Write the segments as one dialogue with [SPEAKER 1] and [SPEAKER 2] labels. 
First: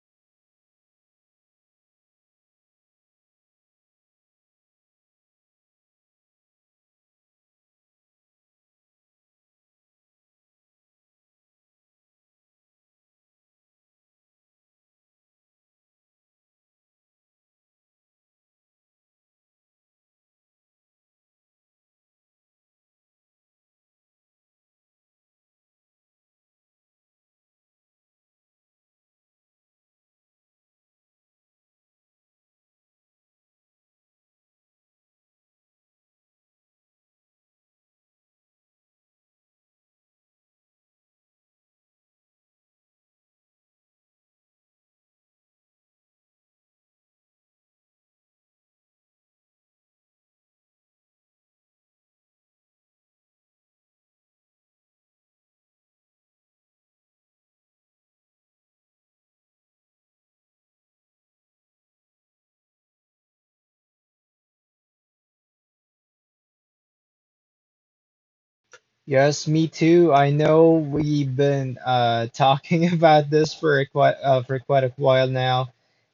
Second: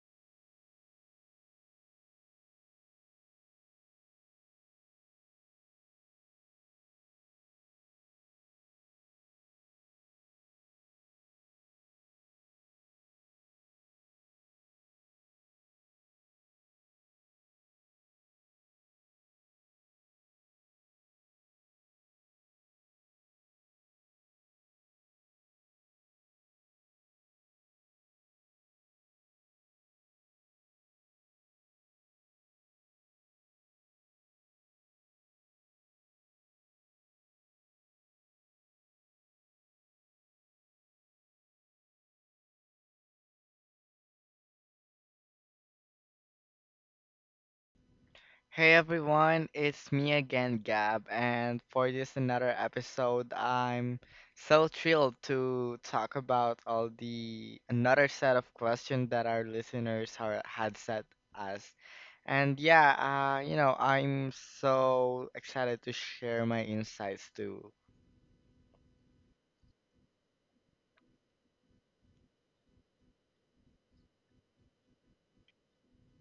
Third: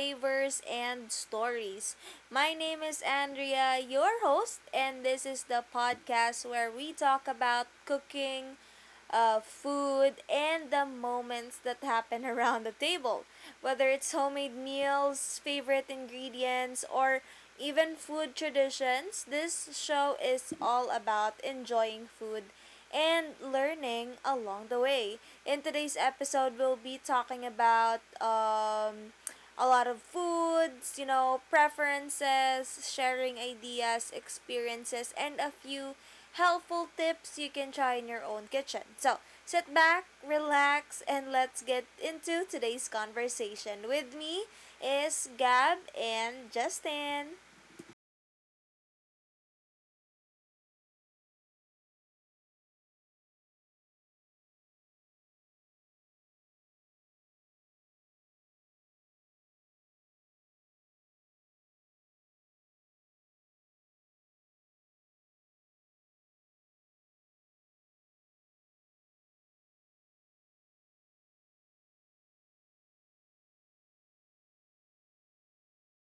[SPEAKER 1] Flavors and Stories. My name is Andrea, your host, and this is the podcast where we talk about cooking, food, and the moments that happen around the table. Whether it's homemade meals, favorite ingredients, or even food traditions, this show is all about enjoying food and learning along the way. In today's episode, we'll be talking about a lot of foods, you know, preferences, sharing ideas, experiences, and a few helpful tips you can try in your own kitchen. So, sit back, relax, and let's get into today's conversation. With me is Gab and Justin.
[SPEAKER 2] Hey everyone, it's me again, Gab, and for this another episode, I'm so thrilled to talk about all the another set of questions that our listeners are, had set us. And yeah, I'm so excited to share my insights too.
[SPEAKER 3] Yes, me too. I know we've been talking about this for a quite for quite a while now,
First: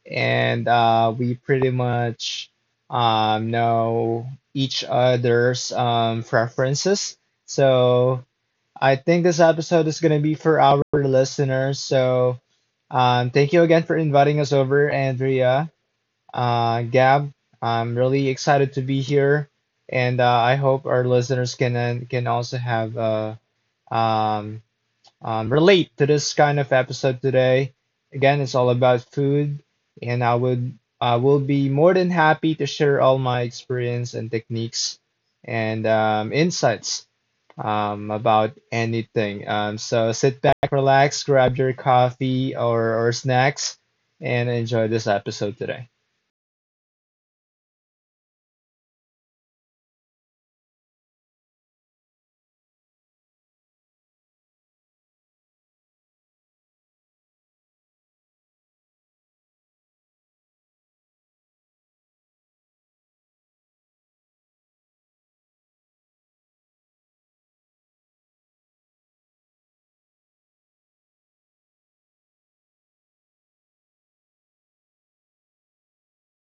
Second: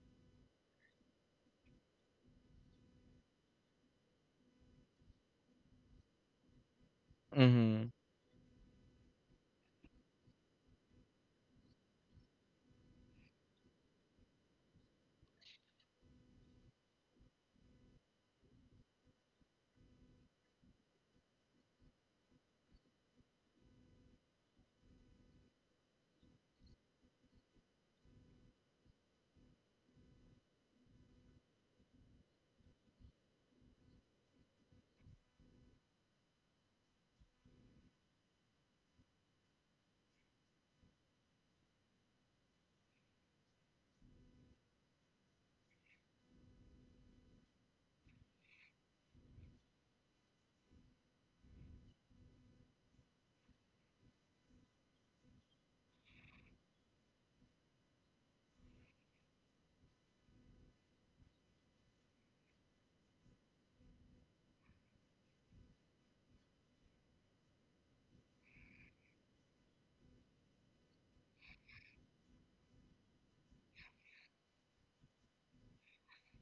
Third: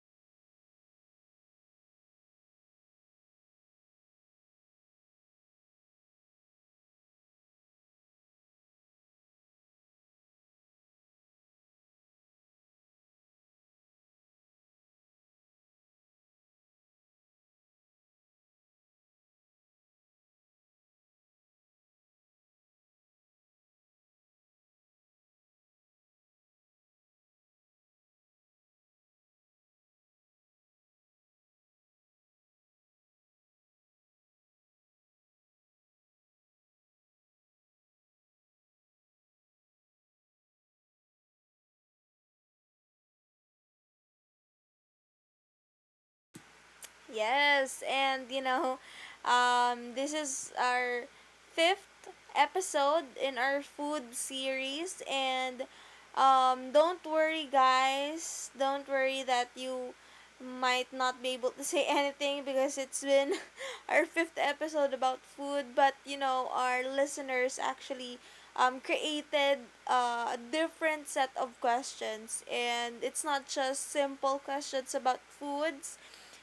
[SPEAKER 3] and we pretty much know each other's preferences.
[SPEAKER 2] Mhm.
[SPEAKER 3] So I think this episode is going to be for our listeners. So thank you again for inviting us over, Andrea, Gab. I'm really excited to be here, and I hope our listeners can can also have. Um, relate to this kind of episode today. Again, it's all about food, and I will be more than happy to share all my experience and techniques and insights about anything. So sit back, relax, grab your coffee or snacks, and enjoy this episode today.
[SPEAKER 1] Yes, and you know, this is our fifth episode in our food series, and don't worry, guys. Don't worry that you might not be able to say anything because it's been our fifth episode about food. But you know, our listeners actually created a different set of questions, and it's not just simple questions about foods,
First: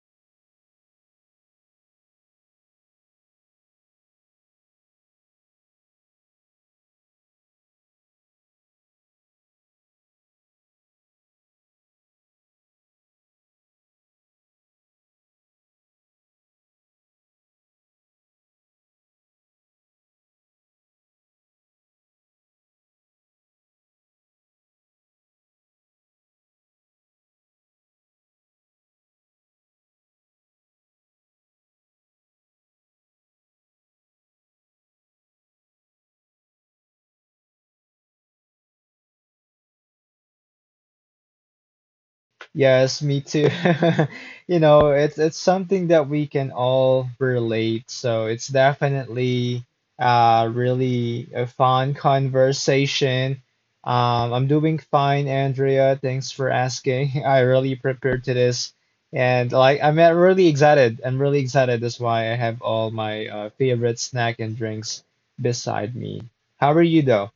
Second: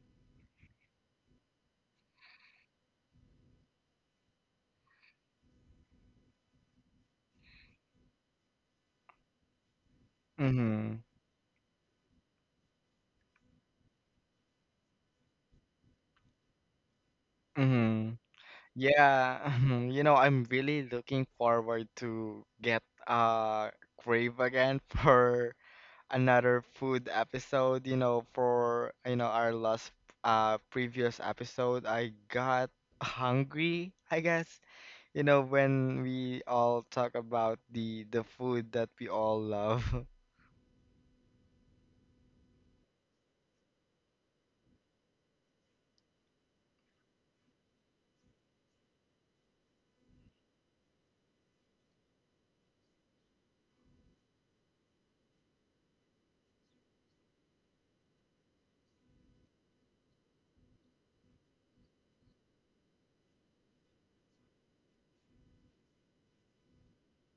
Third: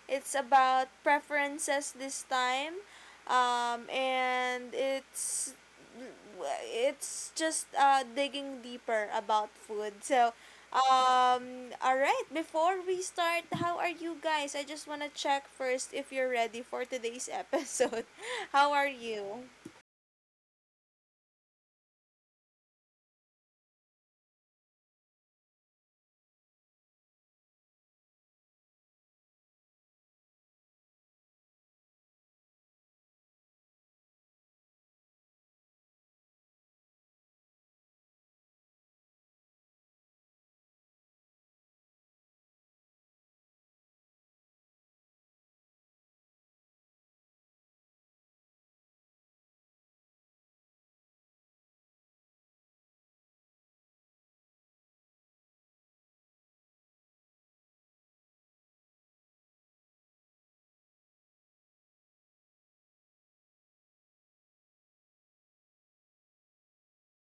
[SPEAKER 1] it's about preferences this time, and it's just digging deeper about food. So,
[SPEAKER 2] Mhm.
[SPEAKER 1] all right. Before we start, how are you guys? I just wanna check first if you're ready for today's episode.
[SPEAKER 2] Mhm.
[SPEAKER 1] How are
[SPEAKER 2] Yeah,
[SPEAKER 1] you?
[SPEAKER 2] I'm really looking forward to get uh crave again for another food episode. For our last previous episode, I got hungry. I guess you know when we all talk about the food that we all love.
[SPEAKER 3] Yes, me too. You know, it's something that we can all relate. So it's definitely really a fun conversation. I'm doing fine, Andrea. Thanks for asking. I really prepared to this, and like I'm really excited. I'm really excited. That's why I have all my favorite snack and drinks beside me. How are you though?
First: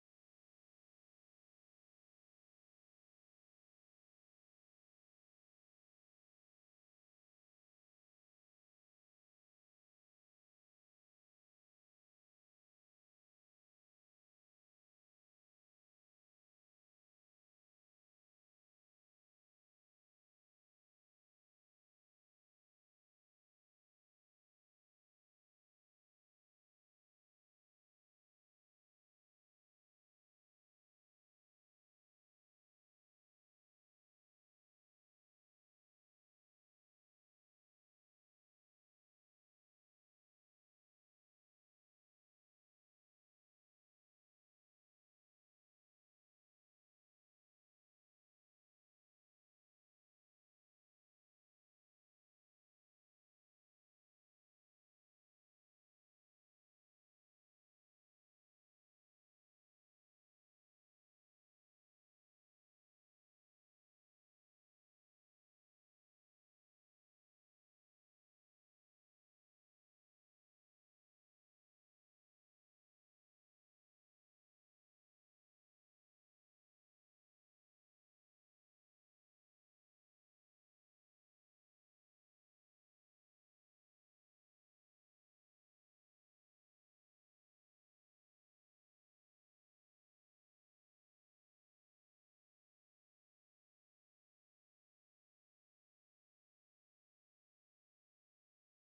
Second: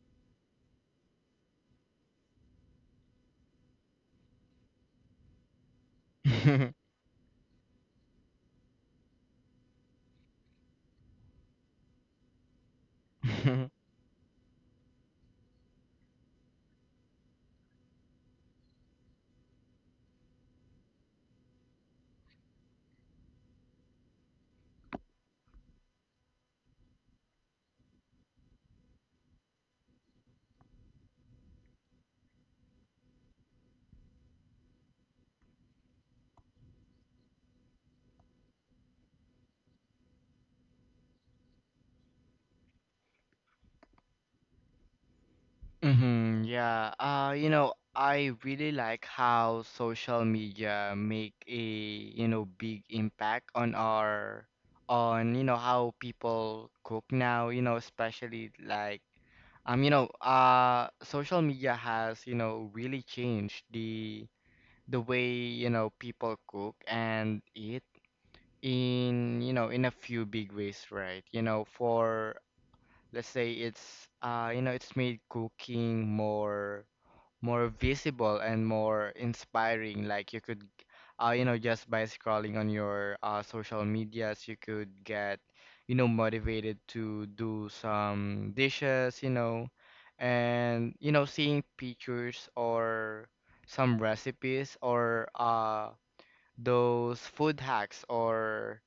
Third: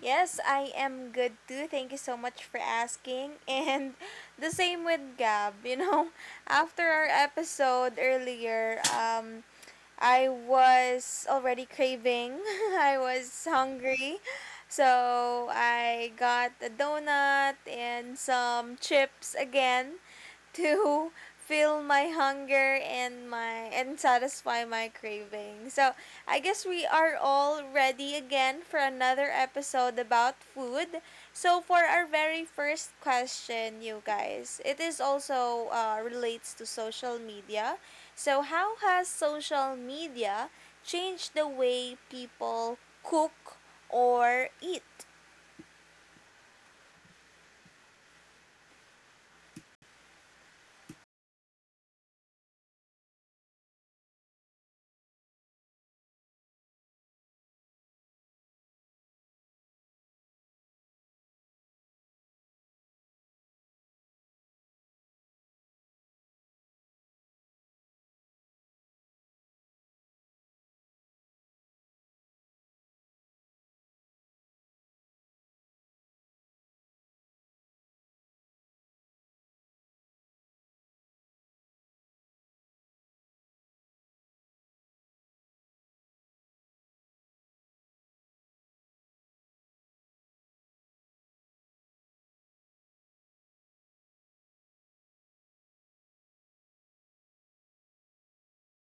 [SPEAKER 1] Yes, I am good too. Thank you so much for asking. And the same with Gab. You know, after our episode earlier, I was already craving. I was hungry. So I got a donut and some chips again to fill my hunger and my and satisfy my craving. So I guess we are all ready again for another episode about food. So for our very first question, you guys, it is also relates to social media. So how has social media changed the way people cook or eat?
[SPEAKER 2] Yeah. I really like how social media make a big impact on our on, you know, how people cook now, you know, especially like social media has, really changed the way, people cook and eat in a few big ways, right? You know, for let's say it's made cooking more visible and more inspiring. Like you could just by scrolling on your social medias, you could get, motivated to do some dishes, you know, and, you know, seeing pictures or some recipes or those food hacks or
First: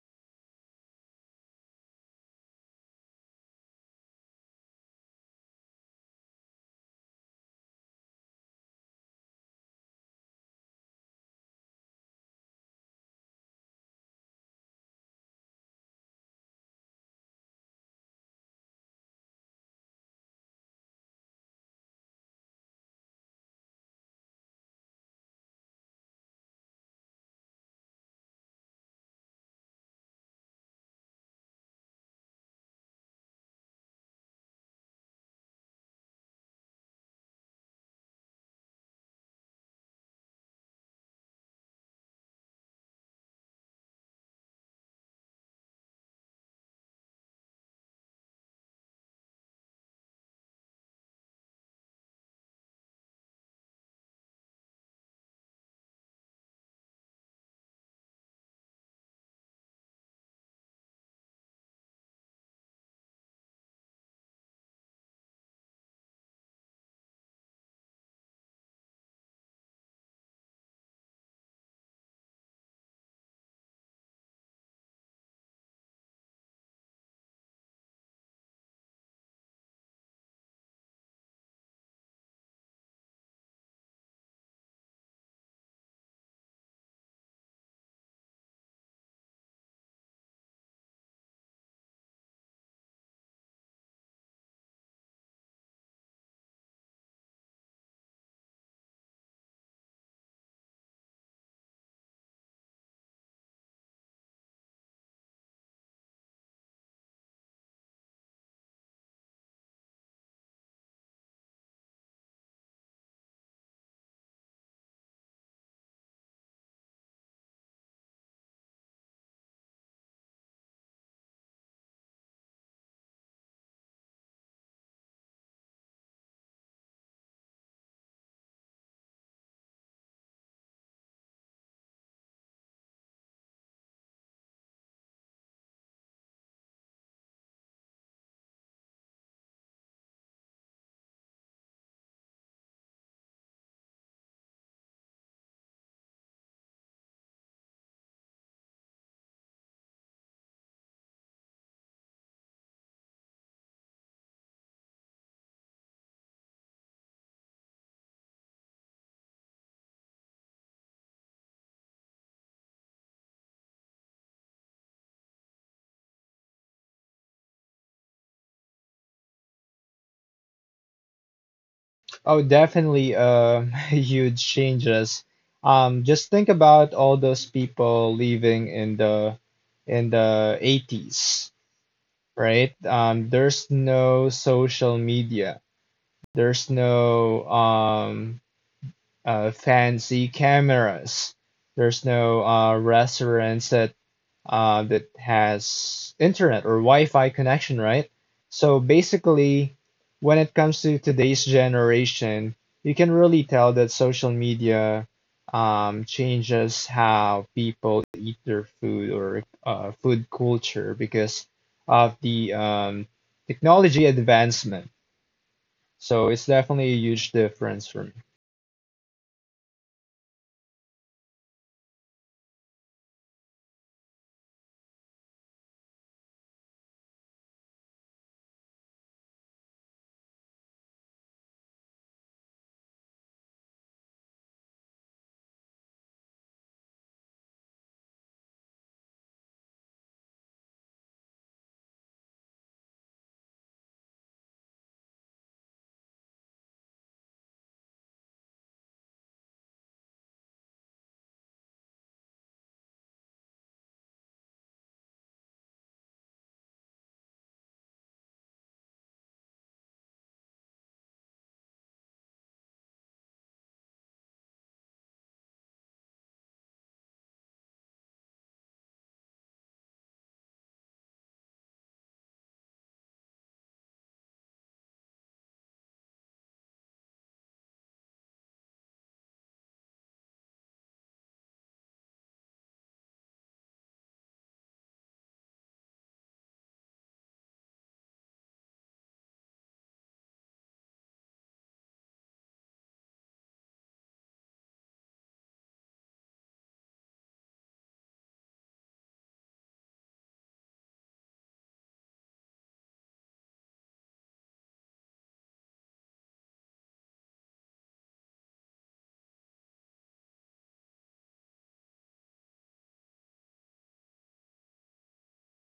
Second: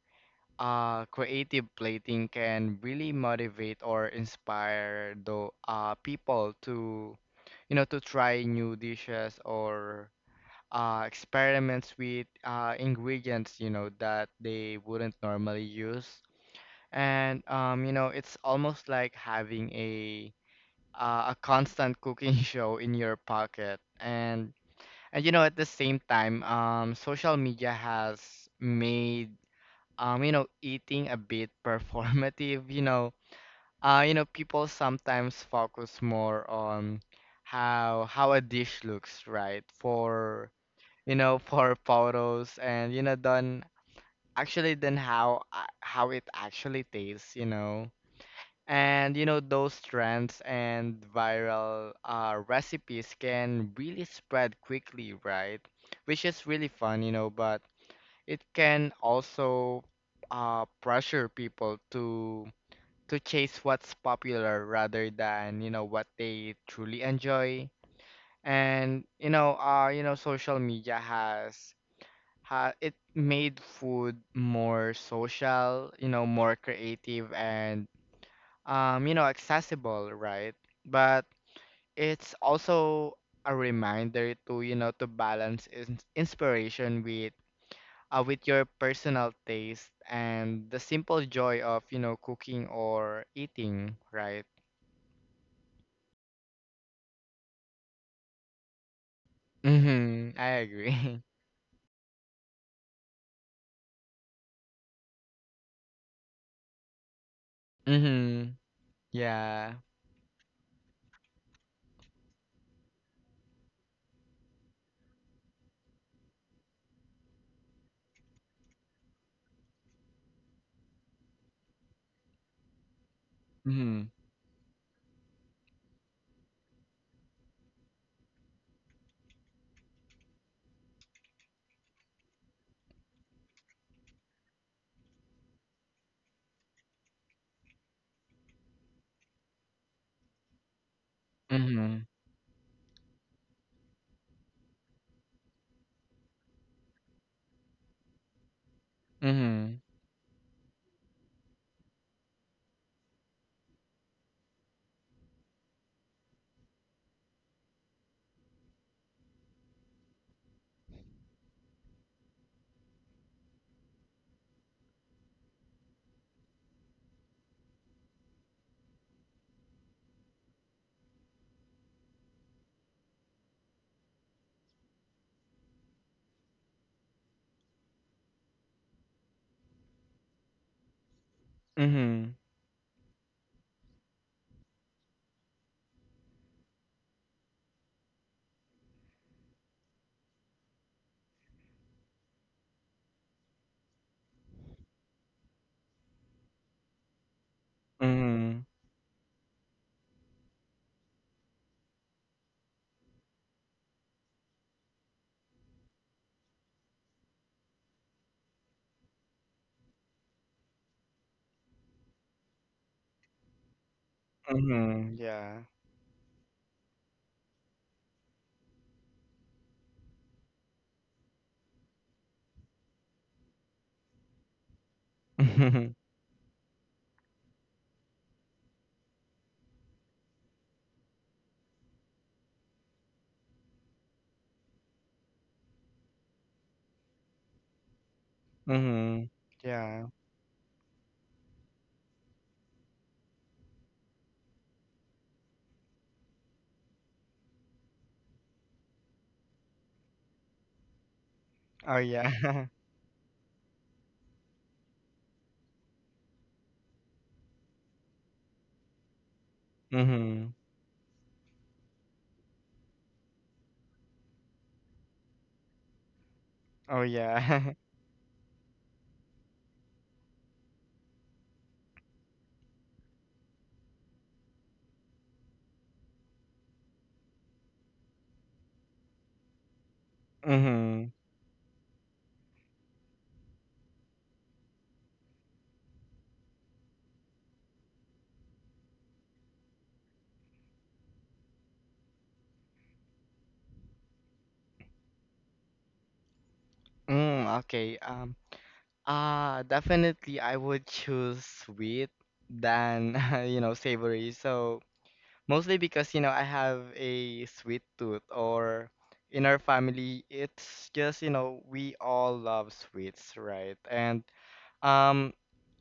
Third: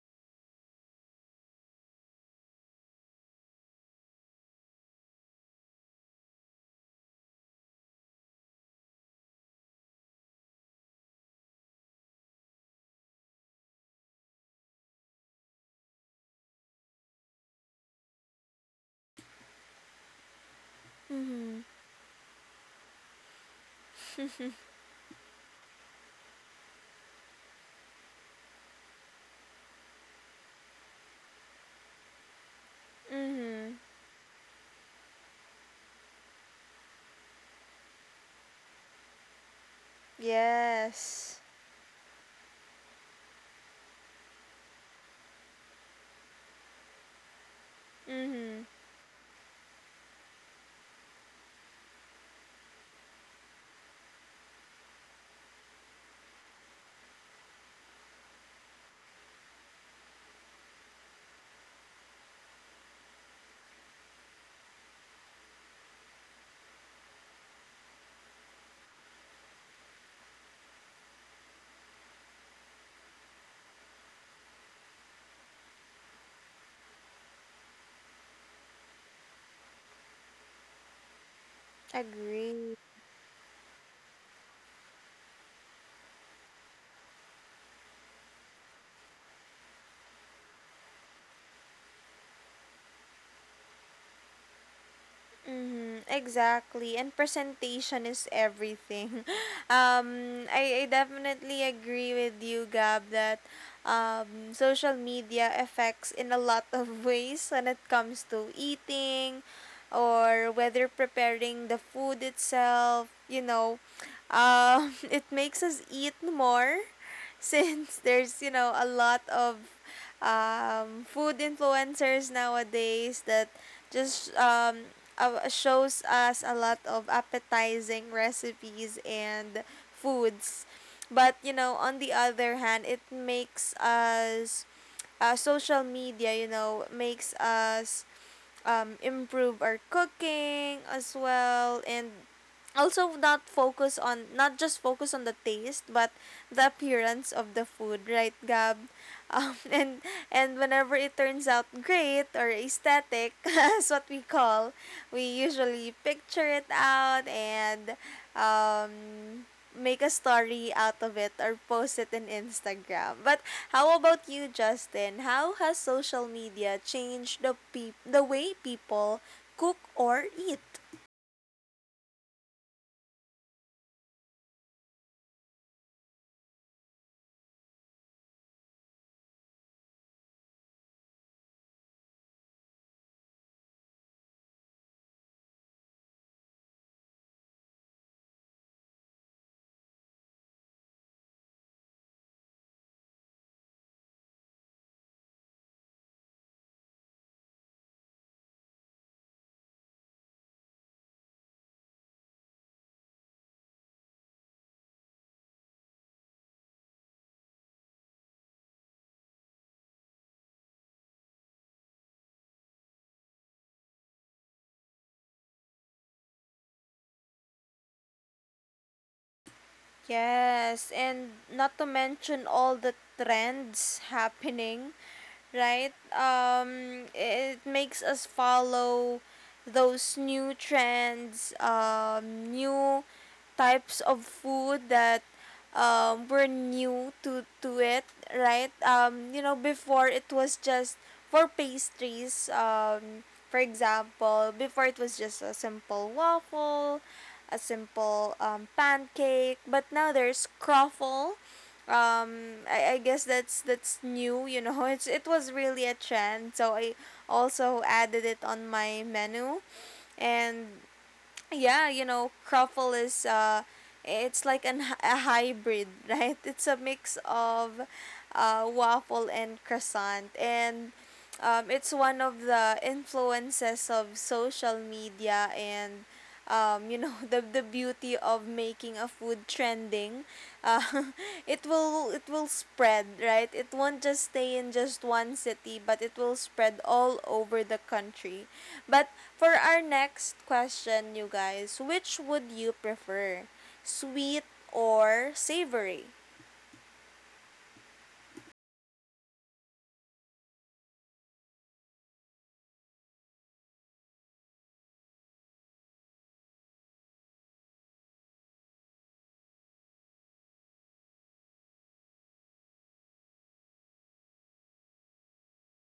[SPEAKER 2] creative plating can really motivate or inspire the people to, you know, to try new dishes or experiments with ingredients, you know, that they wouldn't normally use. And you know, it's almost like having a
[SPEAKER 1] Mm-hmm.
[SPEAKER 2] constant cooking show in your pocket. And you know, at the same time, social media has made you know, eating a bit performative. You know,
[SPEAKER 1] Mhm.
[SPEAKER 2] people sometimes focus more on how a dish looks, right? For you
[SPEAKER 1] Yes.
[SPEAKER 2] know, for photos and you know, done actually than how it actually tastes, you know.
[SPEAKER 1] Mhm.
[SPEAKER 2] And you know, those trends and viral recipes can really spread quickly, right? Which is really fun, you know, but it can also pressure people to chase what's popular rather than, you know, what they truly enjoy. And you know, social media has ha it made food more social, you know, more creative and you know, accessible, right? But it's
[SPEAKER 1] Agree.
[SPEAKER 2] also a reminder to, you know, to balance in inspiration with your personal taste and the simple joy of, you know, cooking or eating, right?
[SPEAKER 1] Mm-hmm, exactly. And presentation is everything.
[SPEAKER 2] Mhm, I
[SPEAKER 1] I
[SPEAKER 2] agree.
[SPEAKER 1] definitely agree with you, Gab, that social media affects in a lot of ways when it comes to
[SPEAKER 2] Mhm.
[SPEAKER 1] eating
[SPEAKER 2] Yeah.
[SPEAKER 1] or whether preparing the food itself. You know, it makes us eat more since there's, you know, a lot of food influencers nowadays that
[SPEAKER 2] Mhm.
[SPEAKER 1] just shows us a lot of appetizing recipes and foods. But you know, on the other hand, it makes us social media, you know, makes us improve our cooking as well
[SPEAKER 2] Mhm.
[SPEAKER 1] and also not just focus on the taste but the appearance of the food, right, Gab? um,
[SPEAKER 2] Mhm.
[SPEAKER 1] and and whenever it turns out great or aesthetic as what we call, we usually picture it out and um, make a story out of it or post it in Instagram. But how about you, Justin? How has social media changed the the way people cook or eat?
[SPEAKER 3] Oh, definitely huge changes. Just think about all those people living in the 80s,
[SPEAKER 2] Mhm.
[SPEAKER 3] right? There's no social media. There's no fancy cameras. There's no restaurants that that has internet or Wi-Fi connection, right?
[SPEAKER 2] Mhm.
[SPEAKER 3] So basically, when it comes to today's generation, you can really tell that social media changes how people eat their food or food culture because of the technology advancement.
[SPEAKER 2] Mhm. Yeah.
[SPEAKER 3] So it's definitely a huge difference for me.
[SPEAKER 1] Yes, and not to mention all the trends happening, right? It makes us follow those new trends, new types of food that were new to it, right?
[SPEAKER 2] Mhm.
[SPEAKER 1] You know, before
[SPEAKER 2] Yeah.
[SPEAKER 1] it was just for pastries. For example, before it was just a simple waffle, a simple pancake. But now there's croffle.
[SPEAKER 2] Oh yeah.
[SPEAKER 1] I guess that's new. You know, it's it was really a trend. So I also added it on my menu,
[SPEAKER 2] Mhm.
[SPEAKER 1] and yeah, you know, croffle is it's like an a hybrid, right? It's a
[SPEAKER 2] Oh
[SPEAKER 1] mix
[SPEAKER 2] yeah.
[SPEAKER 1] of waffle and croissant, and it's one of the influences of social media, and you know the beauty of making a food trending, uh,
[SPEAKER 2] Mhm.
[SPEAKER 1] it will spread, right? It won't just stay in just one city, but it will spread all over the country. But for our next question, you guys, which would you prefer, sweet or savory?
[SPEAKER 2] Mm, okay. Definitely I would choose sweet than, you know, savory. So mostly because, you know, I have a sweet tooth or in our family, it's just, you know, we all love sweets, right? And um,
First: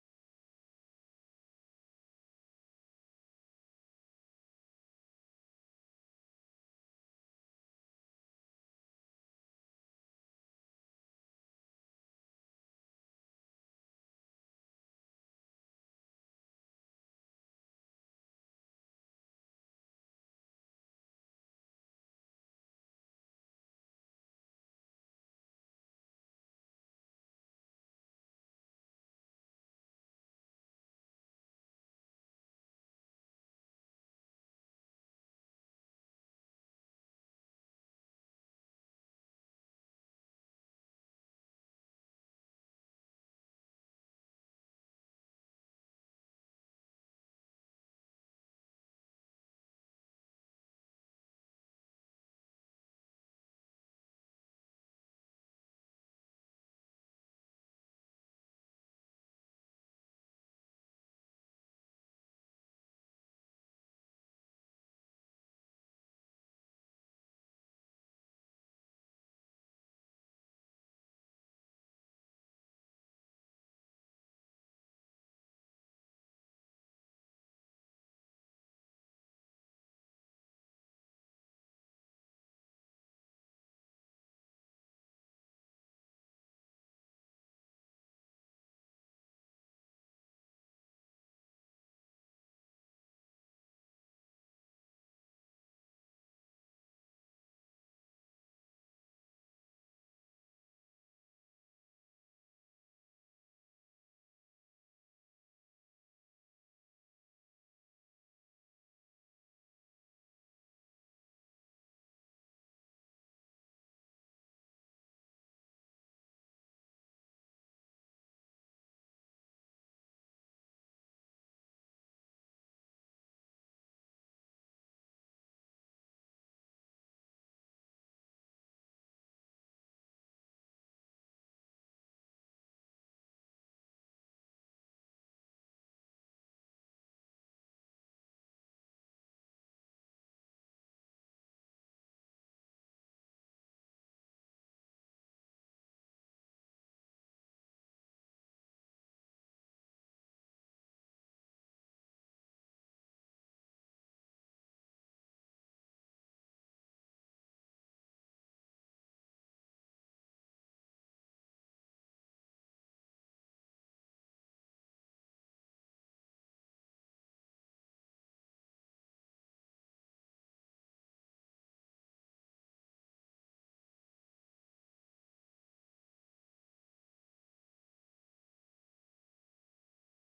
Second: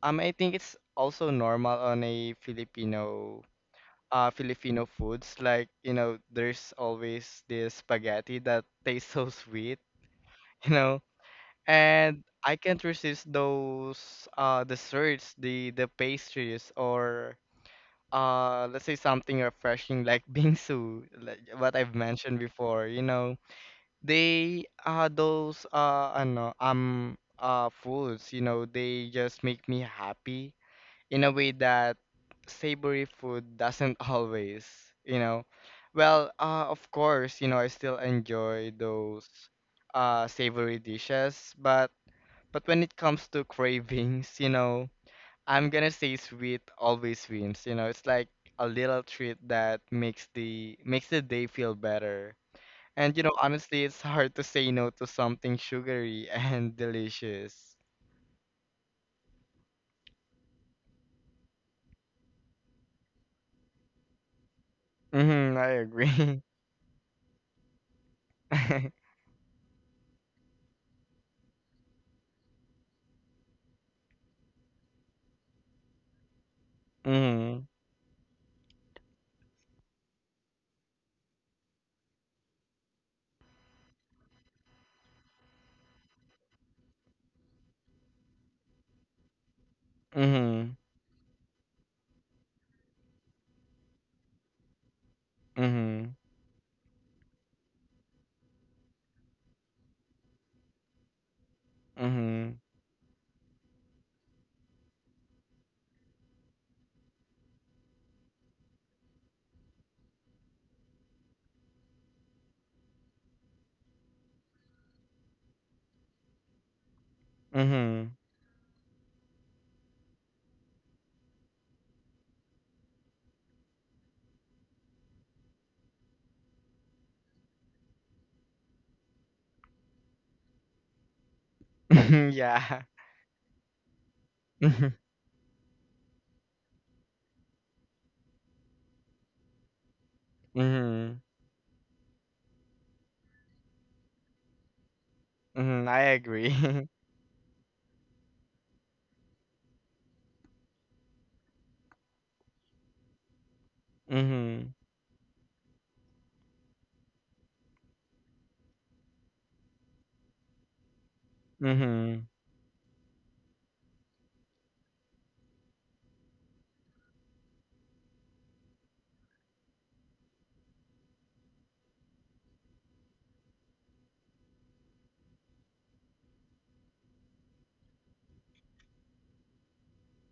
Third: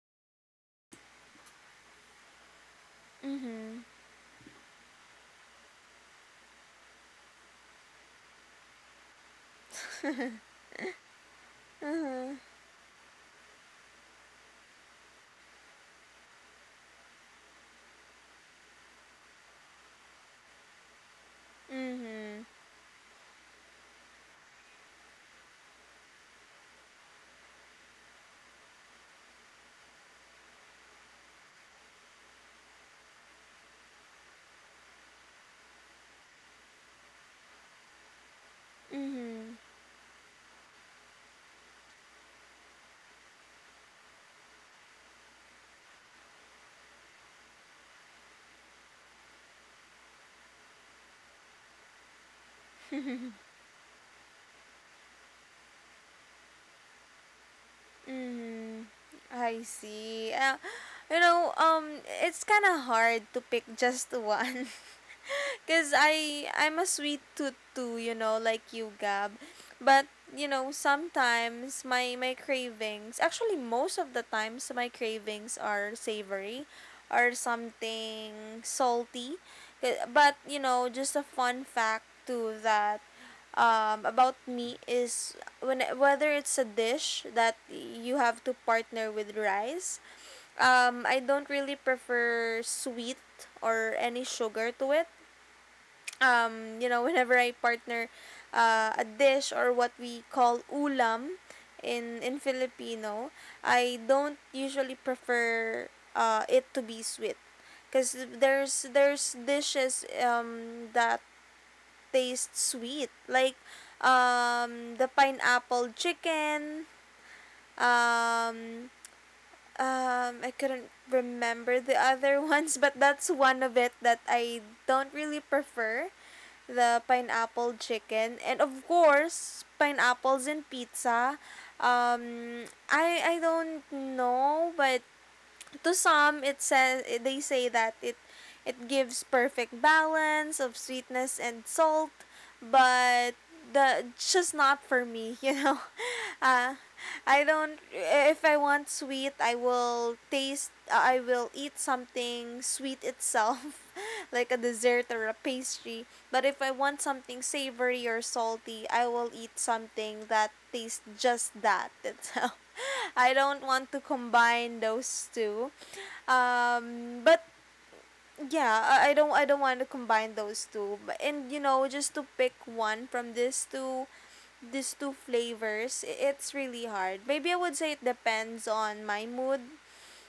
[SPEAKER 2] I think it's also normal on a Filipino
[SPEAKER 1] Mm-hmm.
[SPEAKER 2] Filipino foods. Like, you know, there's always this spaghetti that tastes so sweet, you know. And
[SPEAKER 1] Mm-hmm.
[SPEAKER 2] I can't resist those desserts, the pastries or let's say something refreshing like bingsu, like what I've mentioned
[SPEAKER 1] Mm-hmm.
[SPEAKER 2] before, you know. They those ano foods, you know, they just make me happy in a way that savory food doesn't always, you know. Well, of course, you know, I still enjoy those
[SPEAKER 1] Mm-hmm.
[SPEAKER 2] savory dishes, but when it comes to cravings, you know, I'm gonna say sweet always wins. You know, it's like a little treat that makes the day feel better. And you know, honestly, it's hard to say no to something sugary and delicious.
[SPEAKER 1] Mm, I see. You know, it's kind of hard to pick just one.
[SPEAKER 2] Mm-hmm, I
[SPEAKER 1] Cause
[SPEAKER 2] agree.
[SPEAKER 1] I'm a sweet tooth too, you know, like you, Gab. But you know, sometimes my cravings, actually most of the times my cravings are savory, or
[SPEAKER 2] Mm-hmm.
[SPEAKER 1] something salty. Eh, but you know, just a fun fact too that about me is when whether it's a dish that you have to partner with rice.
[SPEAKER 2] Mm-hmm.
[SPEAKER 1] I don't really prefer sweet or any sugar to it,
[SPEAKER 2] Mhm.
[SPEAKER 1] you know, whenever I partner a dish or what we call ulam in
[SPEAKER 2] Mhm.
[SPEAKER 1] Filipino, I don't usually prefer it to be sweet, because there's dishes that taste sweet like the pineapple chicken,
[SPEAKER 2] Mhm.
[SPEAKER 1] um I couldn't remember the other ones, but that's one of it that I don't really prefer, the pineapple chicken, and of course, pineapples and pizza.
[SPEAKER 2] Yeah.
[SPEAKER 1] I don't know,
[SPEAKER 2] Mhm.
[SPEAKER 1] but to some it says they say that it gives perfect balance of
[SPEAKER 2] Mhm.
[SPEAKER 1] sweetness and salt, but the just not for me, you know.
[SPEAKER 2] Mhm. I agree.
[SPEAKER 1] Uh, I don't. If I want sweet, I will taste. I will eat something sweet itself, like a
[SPEAKER 2] Mhm.
[SPEAKER 1] dessert or a pastry. But if I want something savory or salty, I will eat something that tastes just that
[SPEAKER 2] Mhm.
[SPEAKER 1] itself. I don't want to combine those two. But yeah, I don't want to combine those two, but and you know, just to pick one from these two flavors, it's really hard. Maybe I would say it depends on my mood.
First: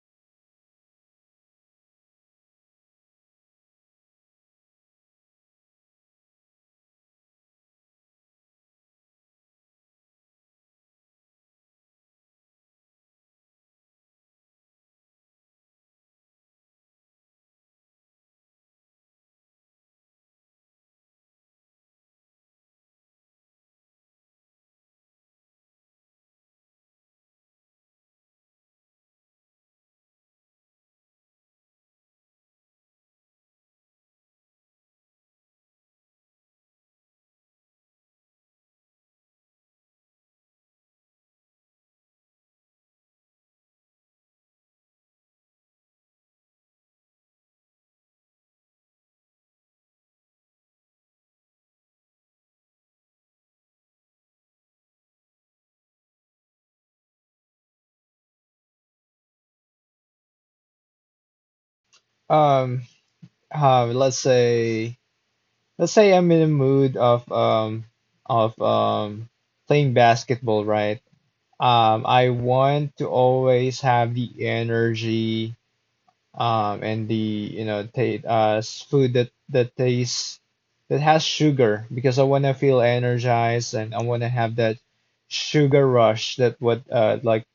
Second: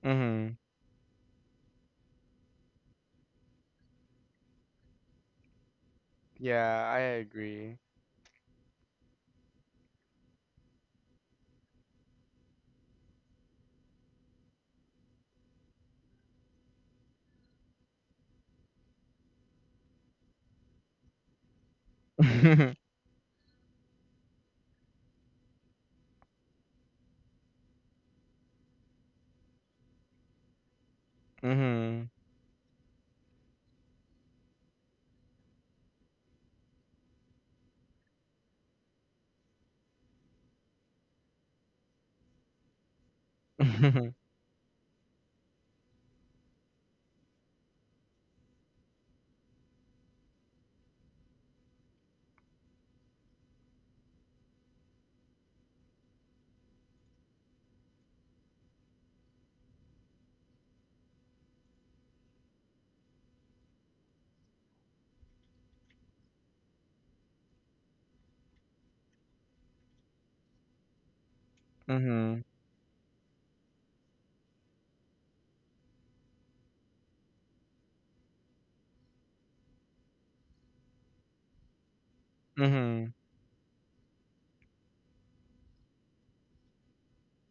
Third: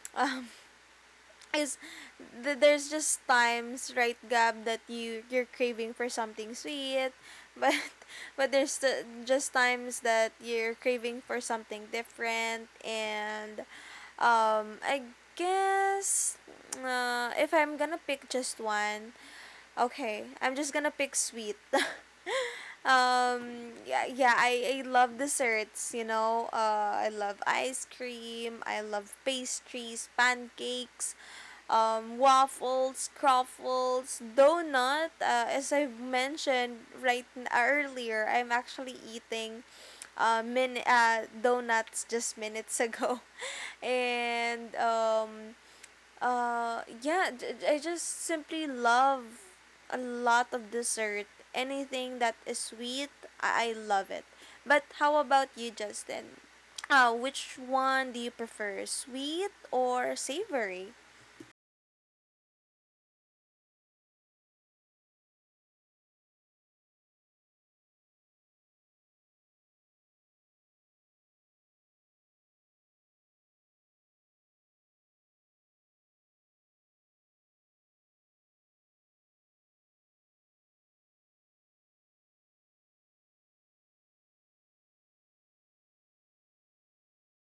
[SPEAKER 2] Mhm.
[SPEAKER 1] is there's just times, right, Gab, that you're craving for something
[SPEAKER 2] Yeah, I
[SPEAKER 1] sweet, but
[SPEAKER 2] agree.
[SPEAKER 1] but there's just times that you're craving for something different, and um i guess if I'm gonna pick just one, okay, I'm just gonna pick sweet. Um, yeah, I love desserts, you know. I love ice cream, I love pastries, pancakes,
[SPEAKER 2] Mhm.
[SPEAKER 1] waffles, croffles, donut. As I've mentioned right earlier, I'm actually eating donuts just minutes ago.
[SPEAKER 2] Mhm.
[SPEAKER 1] And yeah, I just simply love a lot of dessert. Anything that is sweet, I love it. But how about you, Justin? Which one do you prefer, sweet or savory?
[SPEAKER 3] Um, uh, let's say Let's say I'm in a mood of playing basketball, right? I want to always have the energy and the food that tastes that has sugar because I want to feel
[SPEAKER 2] Mhm.
[SPEAKER 3] energized and I want to have that sugar rush that what like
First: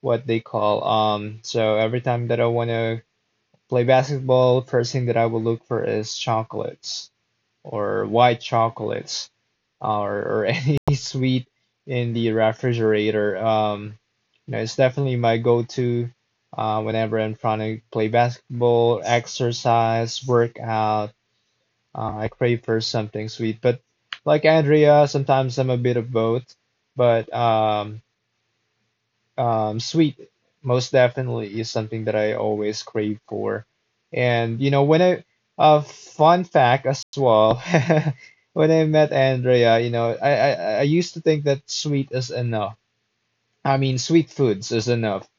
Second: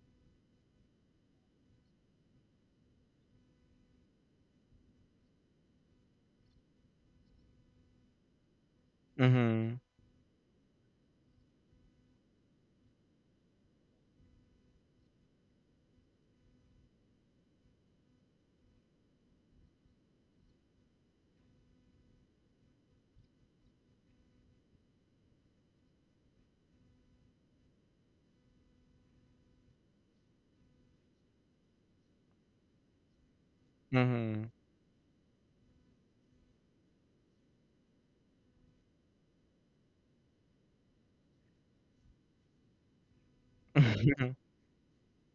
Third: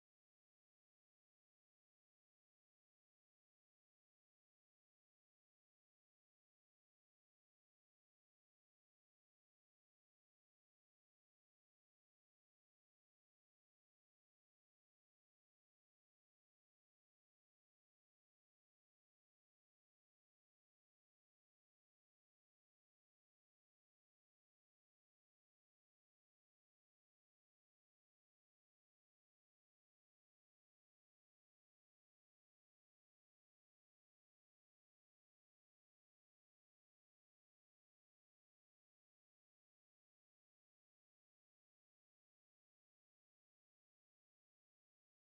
[SPEAKER 3] what they call so every time that I want to play basketball, first thing that I will look for is chocolates or white chocolates
[SPEAKER 2] Mhm.
[SPEAKER 3] or any sweet in the refrigerator. You know, it's definitely my go-to whenever I'm trying to play basketball, exercise, workout. I crave for something sweet. But like Andrea, sometimes I'm a bit of both. But sweet, most definitely, is something that I always crave for.
[SPEAKER 2] Mhm.
[SPEAKER 3] And you know, fun fact as well, when I met Andrea, you know, I used to think that sweet is enough. I mean, sweet
[SPEAKER 2] Mhm.
[SPEAKER 3] foods is enough.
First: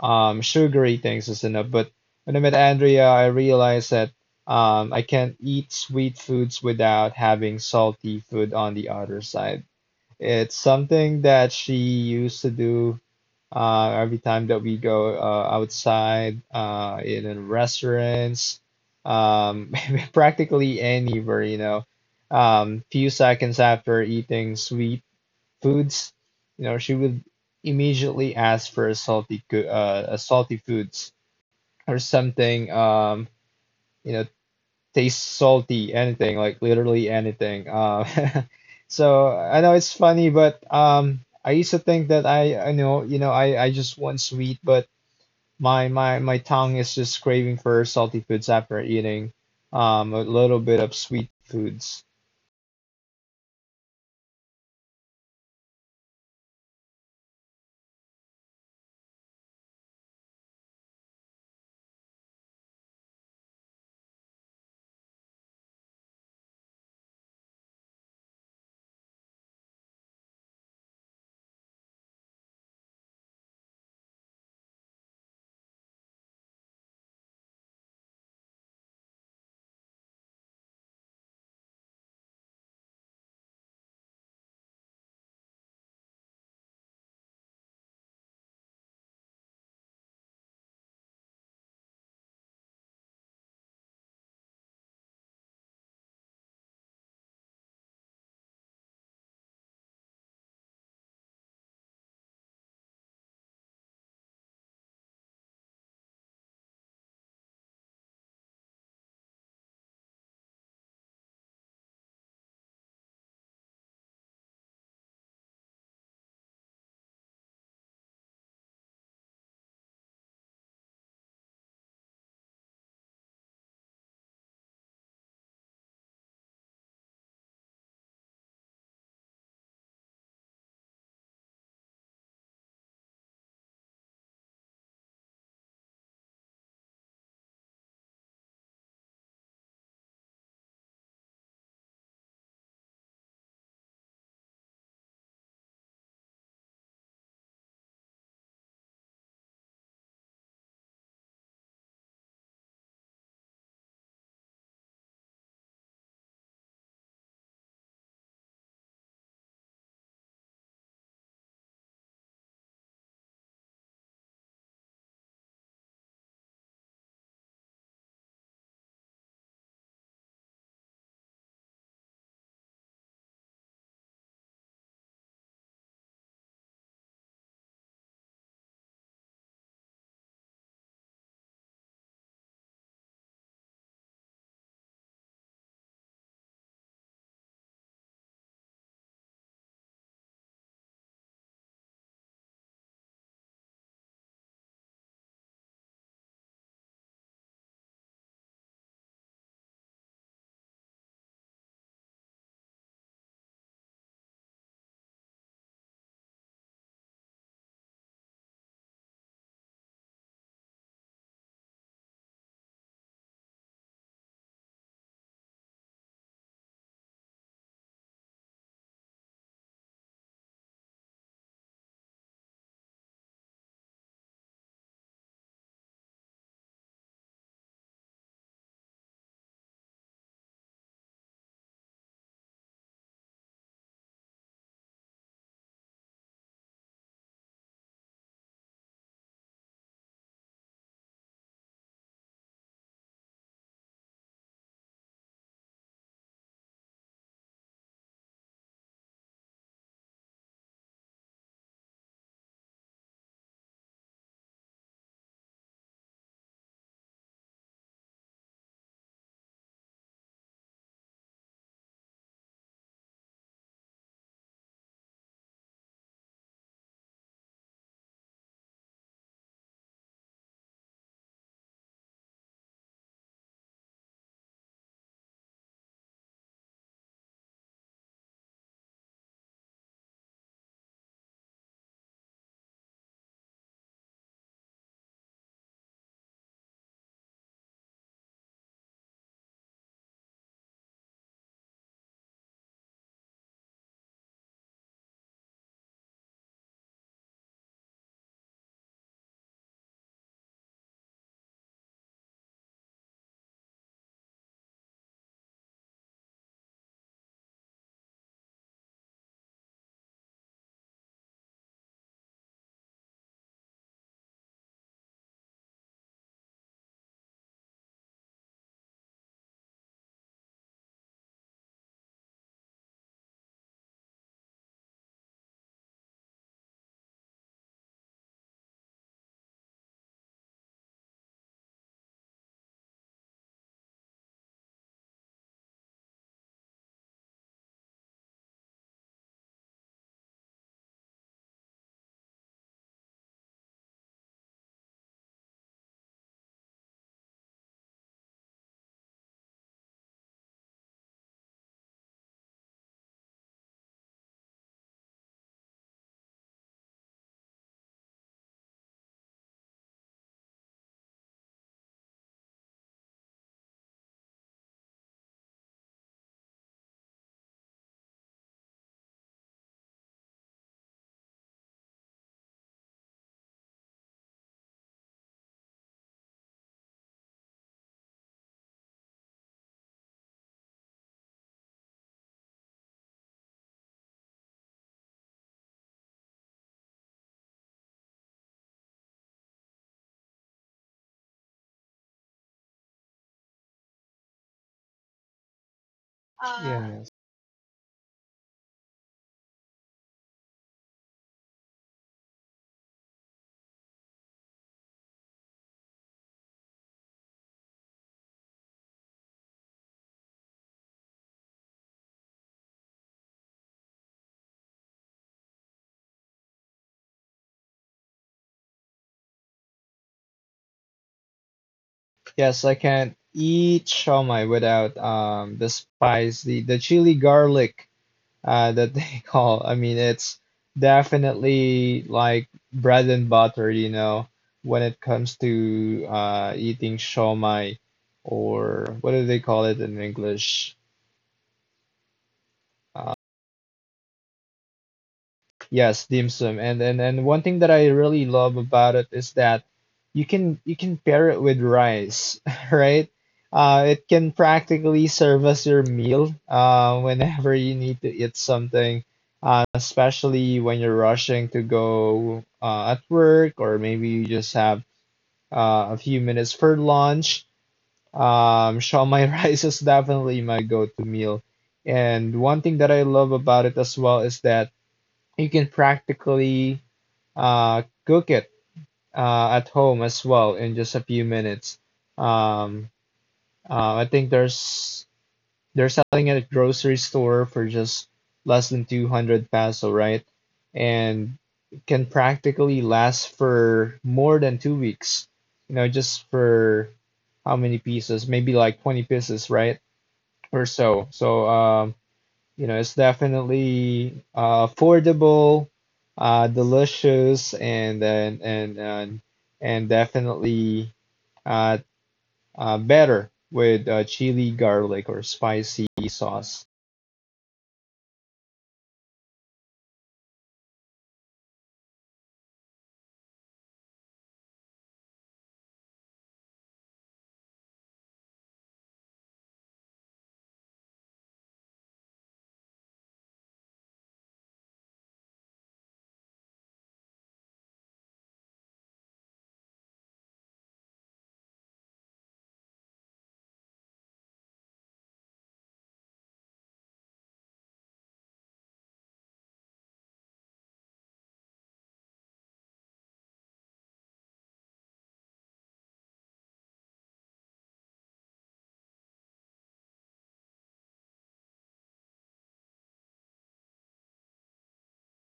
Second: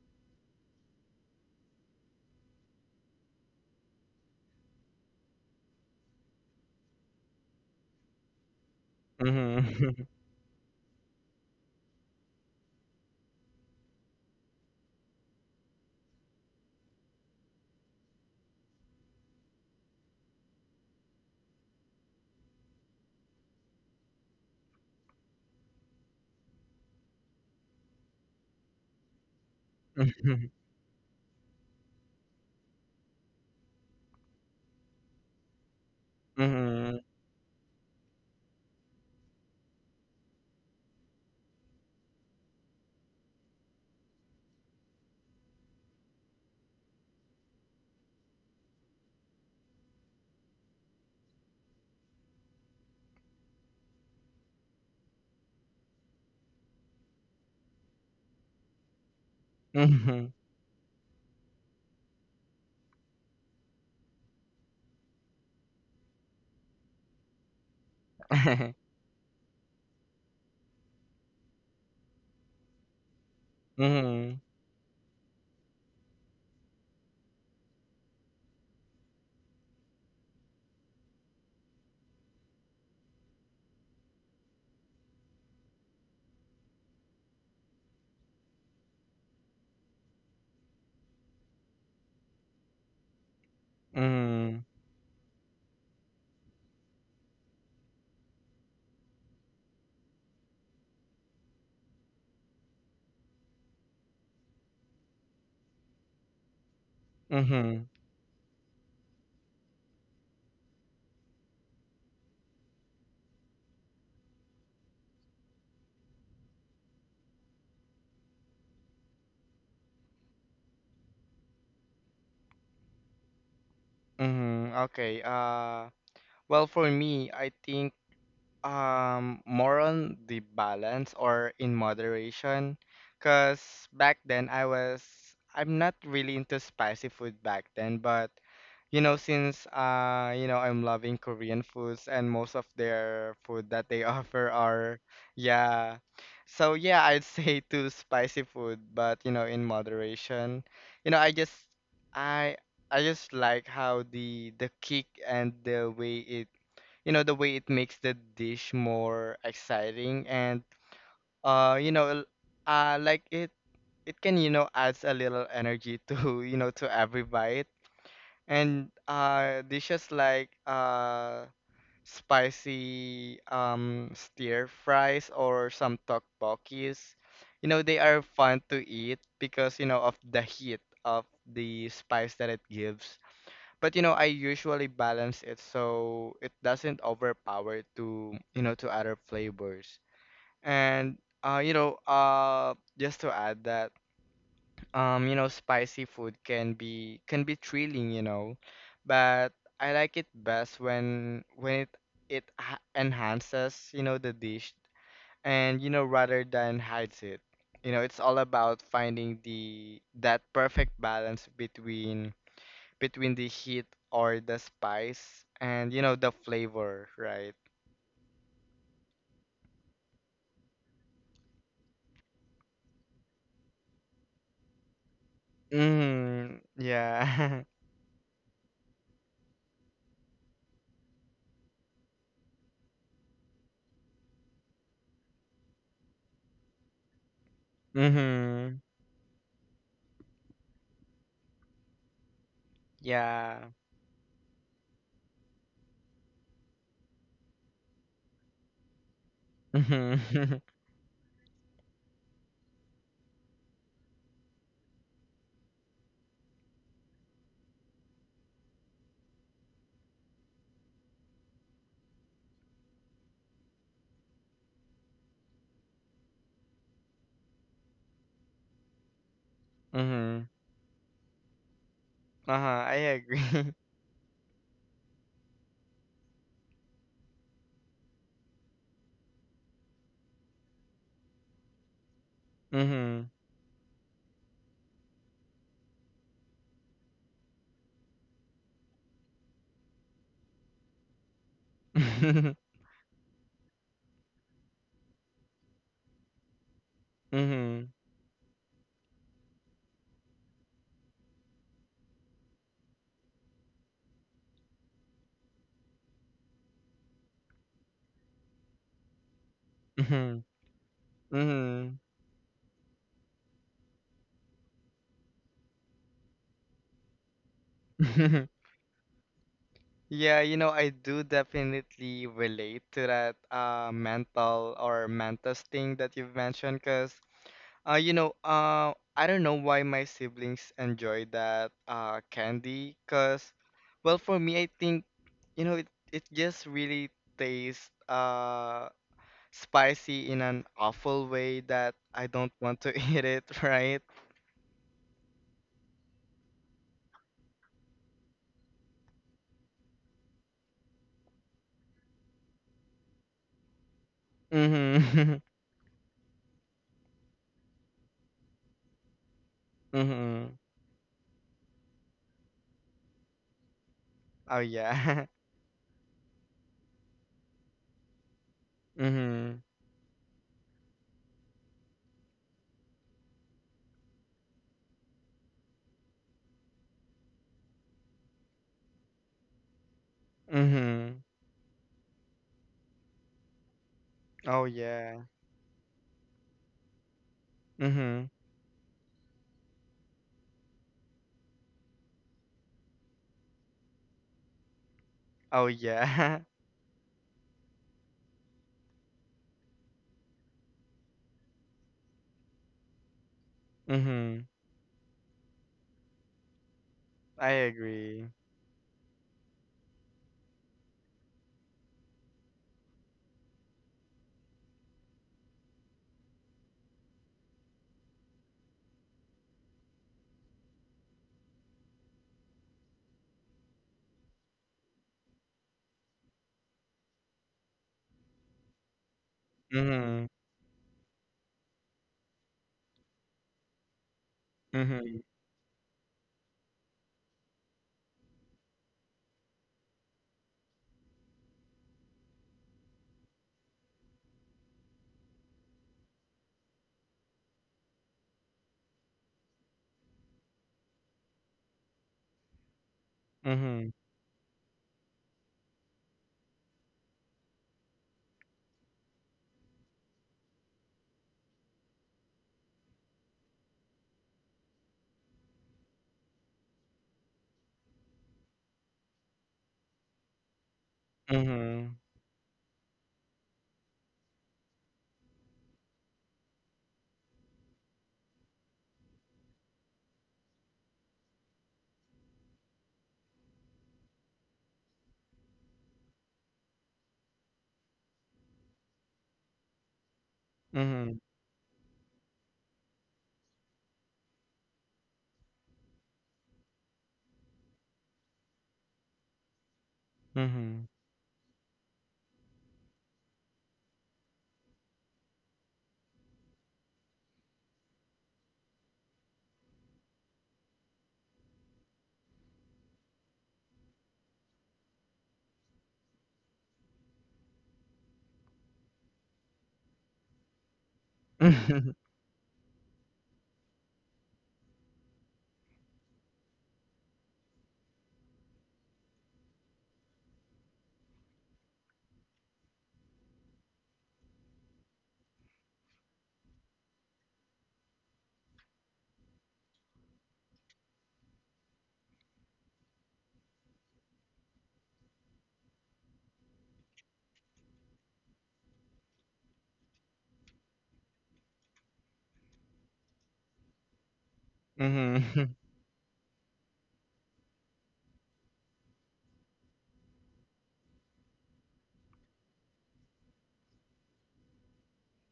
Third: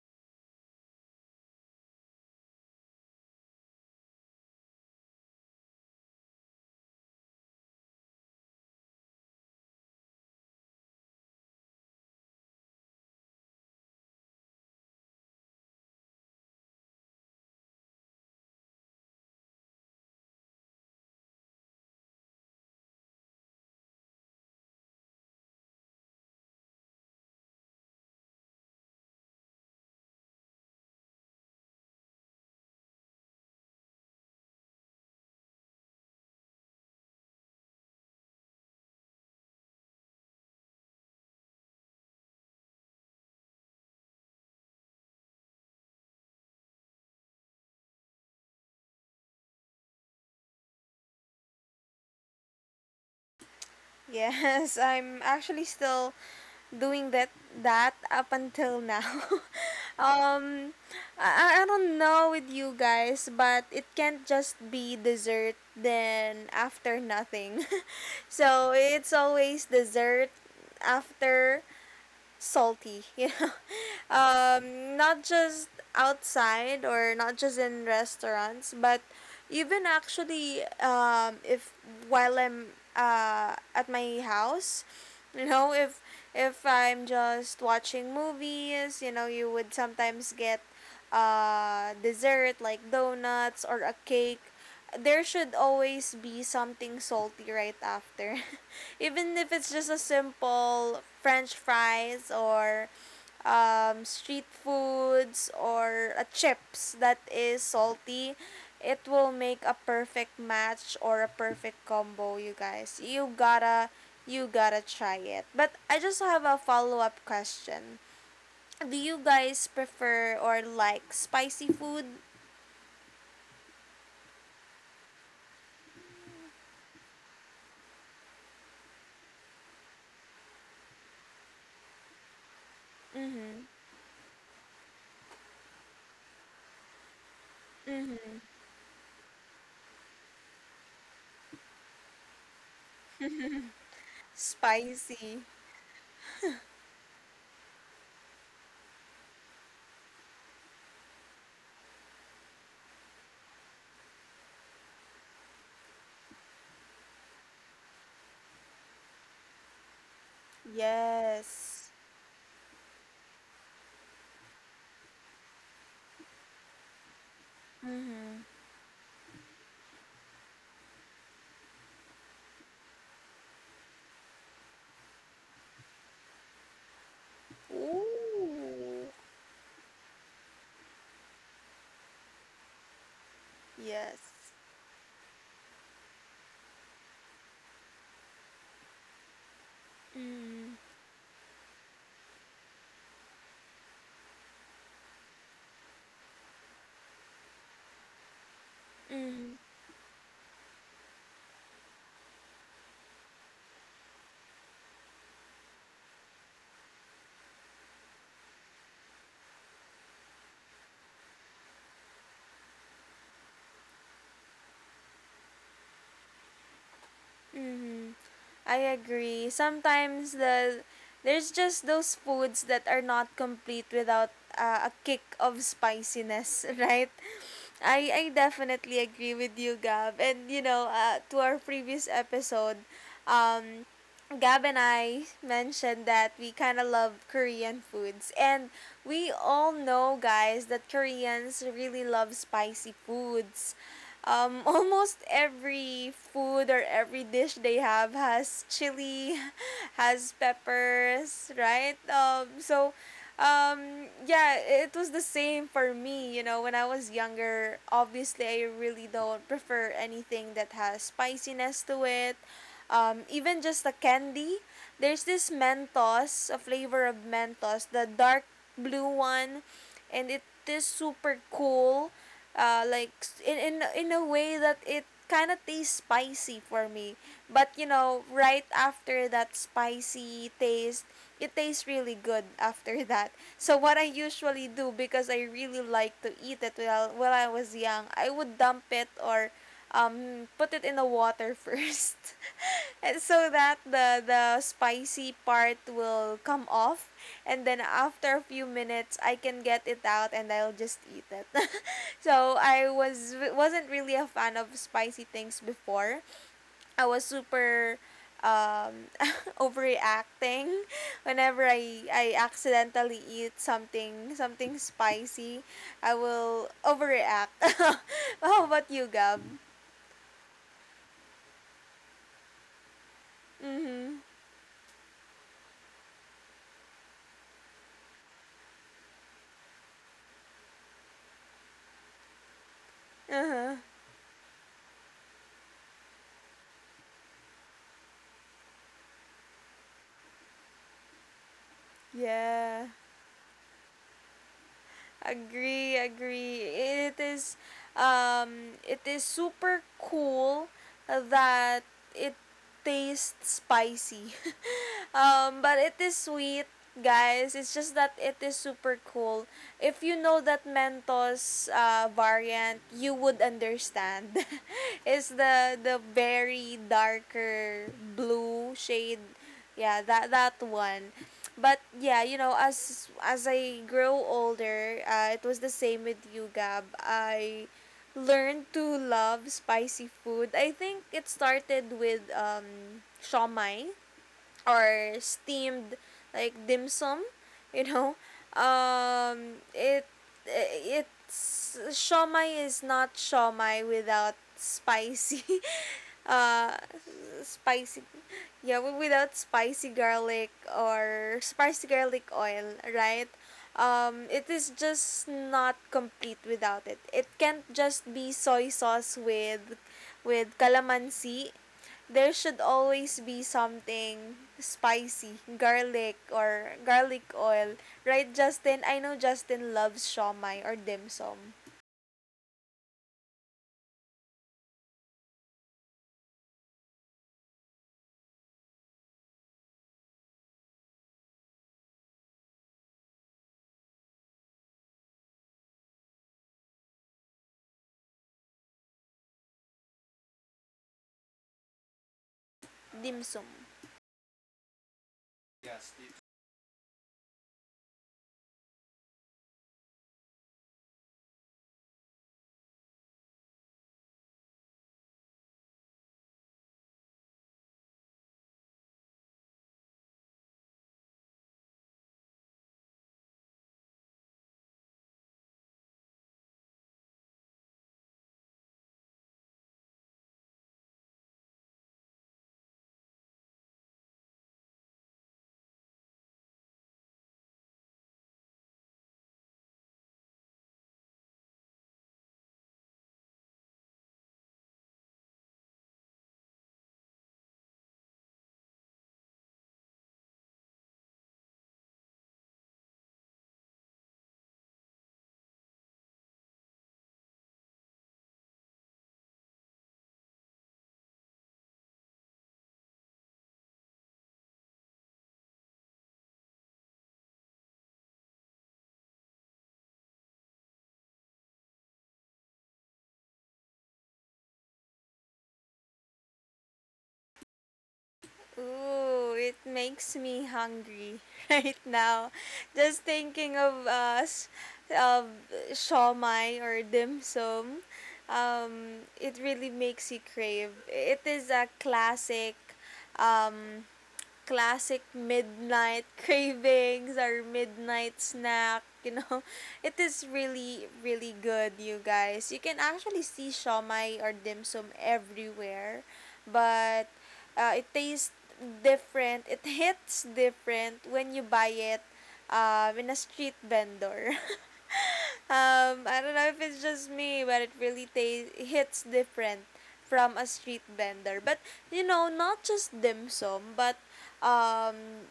[SPEAKER 3] Sugary things is enough. But when I met Andrea, I realized that I can't eat sweet foods without having salty food on the other side.
[SPEAKER 2] Mhm.
[SPEAKER 3] It's something that she used to do every time that we go outside, in restaurants, um, practically anywhere, you know, few seconds after eating sweet foods, you know, she would immediately ask for a a
[SPEAKER 2] Mhm.
[SPEAKER 3] salty foods or something, you know, tastes salty, anything, like
[SPEAKER 2] Mhm.
[SPEAKER 3] literally anything. So I know it's funny, but I used to think that you know, I just want sweet, but my tongue is just craving for salty foods after eating a little bit of sweet foods.
[SPEAKER 1] Yes, I'm actually still doing that up until now.
[SPEAKER 2] Mhm. Mhm. Mhm.
[SPEAKER 1] Um, I don't know with you guys, but it can't just be dessert then after nothing. So it's always dessert after salty, you know,
[SPEAKER 2] Mhm.
[SPEAKER 1] not just outside or not just in restaurants, but even actually if while I'm at my house, you know, if I'm just watching movies, you know, you would sometimes get dessert like donuts or a cake.
[SPEAKER 2] Mhm.
[SPEAKER 1] There should always be something salty right after. Even if it's just a simple french fries or street foods or chips that is
[SPEAKER 2] Mhm.
[SPEAKER 1] salty, it will make a perfect match or a perfect combo, you guys. You gotta try it. But I just have a follow-up question. Do you guys prefer or like spicy food?
[SPEAKER 2] Mhm. Okay. Well, for me, I think more on the balance or in moderation, because
[SPEAKER 1] Mhm.
[SPEAKER 2] back then I'm not really into spicy food back then, but
[SPEAKER 1] Mhm.
[SPEAKER 2] you know since you know I'm loving Korean foods and most of their food that they offer are
[SPEAKER 1] Spicy.
[SPEAKER 2] yeah. So yeah, I'd say to spicy food, but you know in moderation. You know, I I just like how the kick and the way it you know the way it makes the dish more exciting and uh
[SPEAKER 1] Yes.
[SPEAKER 2] you know like it can you know adds a little energy to you know to every bite
[SPEAKER 1] Mhm.
[SPEAKER 2] and dishes like spicy stir fries or some tteokbokkis you know they are fun to
[SPEAKER 1] Ooh.
[SPEAKER 2] eat because you know of the heat of the spice that it gives but you know
[SPEAKER 1] Yes.
[SPEAKER 2] I usually balance it so it doesn't overpower to you know to other flavors
[SPEAKER 1] Mhm.
[SPEAKER 2] and uh you know uh just to add that you know spicy food can be thrilling you know but
[SPEAKER 1] Mhm.
[SPEAKER 2] I like it best when it enhances you know the dish and you know rather than hides it. You know, it's all about finding the that perfect balance between the heat or the spice and you know the flavor, right?
[SPEAKER 1] Mm-hmm. I agree. Sometimes there's just those foods that are not complete without a kick of
[SPEAKER 2] Mm,
[SPEAKER 1] spiciness, right?
[SPEAKER 2] yeah.
[SPEAKER 1] I definitely agree with you, Gab. And you know, to our previous episode, um, Gab and I mentioned that we kind of love Korean foods. And
[SPEAKER 2] Mm-hmm.
[SPEAKER 1] we all know, guys, that Koreans really love spicy
[SPEAKER 2] Yeah.
[SPEAKER 1] foods. Almost every food or every dish they have has chili, has
[SPEAKER 2] Mm-hmm.
[SPEAKER 1] peppers, right? So yeah, it was the same for me. You know, when I was younger, obviously I really don't prefer anything that has spiciness to it. Even just the candy. There's this Mentos, a flavor of Mentos, the dark blue one, and it
[SPEAKER 2] Mm-hmm.
[SPEAKER 1] is super cool,
[SPEAKER 2] Uh-huh, I
[SPEAKER 1] in
[SPEAKER 2] agree.
[SPEAKER 1] a way that it kind of tastes spicy for me. But you know, right after that spicy taste, it tastes really good after
[SPEAKER 2] Mm-hmm.
[SPEAKER 1] that. So what I usually do, because I really like to eat it, while I was young, I would dump it or put it in the water first. And so that the spicy part will come off, and then
[SPEAKER 2] Mm-hmm.
[SPEAKER 1] after a few minutes I can get it out and I'll just eat it. So I was wasn't really a fan of spicy things before. I was super um
[SPEAKER 2] Mm-hmm.
[SPEAKER 1] overreacting whenever
[SPEAKER 2] Mm-hmm.
[SPEAKER 1] I accidentally eat something spicy. I will overreact. How about you, Gab?
[SPEAKER 2] Yeah, you know, I do definitely relate to that
[SPEAKER 1] Mhm.
[SPEAKER 2] mental or mantis thing that you've mentioned because I don't know why my siblings enjoy that candy, cause,
[SPEAKER 1] Uh-huh.
[SPEAKER 2] well, for me, I think, you know, it just really tastes spicy in an awful way that I don't want
[SPEAKER 1] Yeah.
[SPEAKER 2] to eat it, right?
[SPEAKER 1] Agree, agree. It is super cool that it tastes spicy.
[SPEAKER 2] Mm-hmm.
[SPEAKER 1] Um, but it is sweet, guys. It's just that it is super cool. If you know
[SPEAKER 2] Mm-hmm.
[SPEAKER 1] that Mentos variant, you would understand.
[SPEAKER 2] Oh yeah.
[SPEAKER 1] It's the very darker blue shade.
[SPEAKER 2] Mm-hmm.
[SPEAKER 1] Yeah, that one. But yeah, you know, as I grow older, it was the same with you, Gab. I learned to love spicy food. I think
[SPEAKER 2] Mm-hmm.
[SPEAKER 1] it started with shawmai
[SPEAKER 2] Oh yeah.
[SPEAKER 1] or steamed like dim sum, you know.
[SPEAKER 2] Mm-hmm.
[SPEAKER 1] Um, it it's shomai is not shomai without spicy,
[SPEAKER 2] Oh yeah.
[SPEAKER 1] uh,
[SPEAKER 3] Yes.
[SPEAKER 1] spicy, yeah, without spicy garlic or spicy garlic oil, right? Um,
[SPEAKER 2] Mm-hmm.
[SPEAKER 1] it is just not complete without it. It
[SPEAKER 2] I
[SPEAKER 1] can't just
[SPEAKER 2] agree.
[SPEAKER 1] be soy sauce with calamansi. There should always be something spicy, garlic or garlic oil. Right, Justin? I know Justin loves shawmai or dim sum.
[SPEAKER 3] Yes, I can't eat shawmai without the spice, the chili garlic that they call. I mean,
[SPEAKER 2] Mm-hmm.
[SPEAKER 3] it's definitely like bread and butter, you know, when it
[SPEAKER 2] Mm-hmm.
[SPEAKER 3] comes to eating shawmai or what do they call it in English? Uh,
[SPEAKER 1] Dim sum.
[SPEAKER 3] Yes, dim sum. And one thing that I really love about it is that you can pair it with rice, right?
[SPEAKER 2] Mm-hmm.
[SPEAKER 3] It can practically serve as your meal whenever you need to eat something, especially when you're rushing to go at work or maybe you just have a few minutes for lunch. Um, my rice is definitely my go-to meal.
[SPEAKER 2] Mm-hmm.
[SPEAKER 3] And one thing that I love about it as well is that you can practically cook it at home as well in just a few minutes. Um, I think there's they're selling it at a grocery store for just less than 200 peso, right?
[SPEAKER 2] Mm-hmm.
[SPEAKER 3] And can practically last for more than 2 weeks. You know, just for how many pieces? Maybe like 20 pieces, right? Or
[SPEAKER 2] Mhm.
[SPEAKER 3] so. So you know, it's definitely affordable, delicious, and definitely uh, better with chili, garlic, or spicy sauce.
[SPEAKER 1] Ooh, it makes me hungry right
[SPEAKER 2] Mhm.
[SPEAKER 1] now. Just thinking of us of shawmai or dim sum, it really makes you crave. It is a classic um, classic midnight cravings or midnight snack. It is really, really good, you guys. You can actually see shawmai or dim sum everywhere, but it tastes different. It hits different when you buy it in a street vendor.
[SPEAKER 2] Mhm.
[SPEAKER 1] I don't know if it's just me, but it really hits different from a street vendor. But you know, not just dim sum, but um,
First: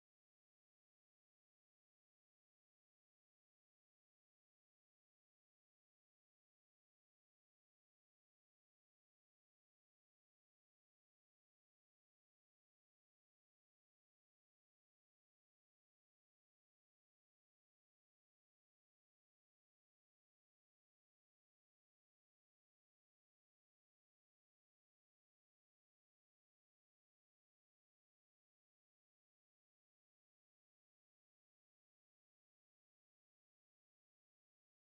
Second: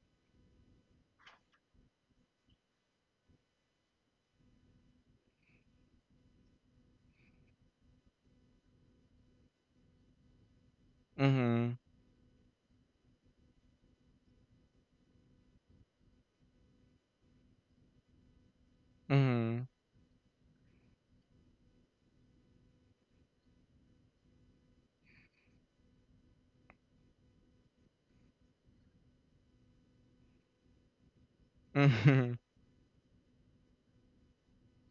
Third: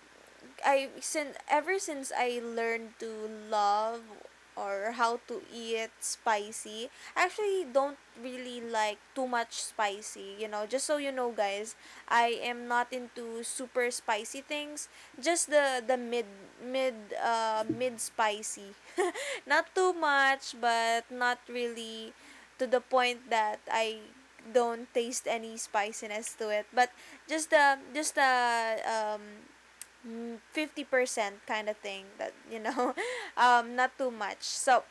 [SPEAKER 1] I since ever since I learned to love or how to eat spicy, I actually don't really like too much spicy. You know, just so you know, guys,
[SPEAKER 2] Mhm.
[SPEAKER 1] I am not into super spicy things. Just the mid spicy, not
[SPEAKER 2] Mhm.
[SPEAKER 1] too much, but not really to the point that I don't taste any spiciness to it. But just the um 50% kind of thing, not too much. So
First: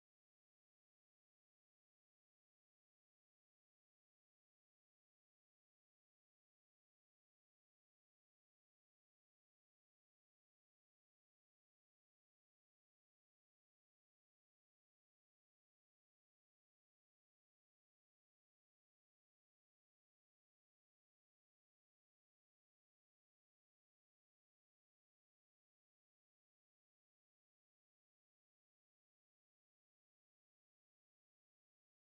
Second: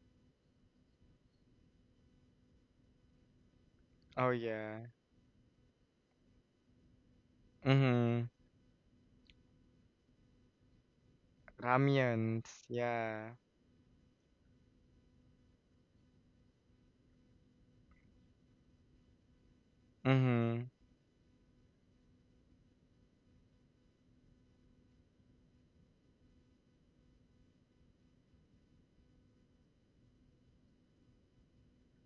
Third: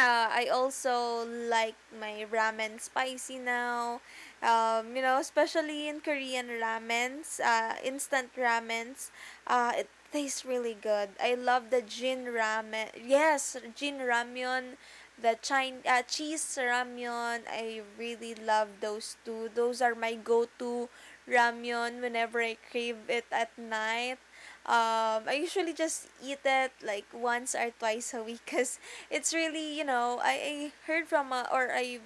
[SPEAKER 1] I also like my ramen spicy now.
[SPEAKER 2] Oh, yeah.
[SPEAKER 1] You know, especially in Korean ramens,
[SPEAKER 2] Mhm.
[SPEAKER 1] instant ramens, it tastes really good. I love the gin
[SPEAKER 2] Ramyuns,
[SPEAKER 1] ramen.
[SPEAKER 2] yeah.
[SPEAKER 1] Yes, gin ramyun, the cheese ramyun. I really love those two. Those are my
[SPEAKER 2] Mhm.
[SPEAKER 1] go-to ramyun whenever I crave it at night. I usually just eat it like once or twice a week because it's really, you know, I heard from a, or I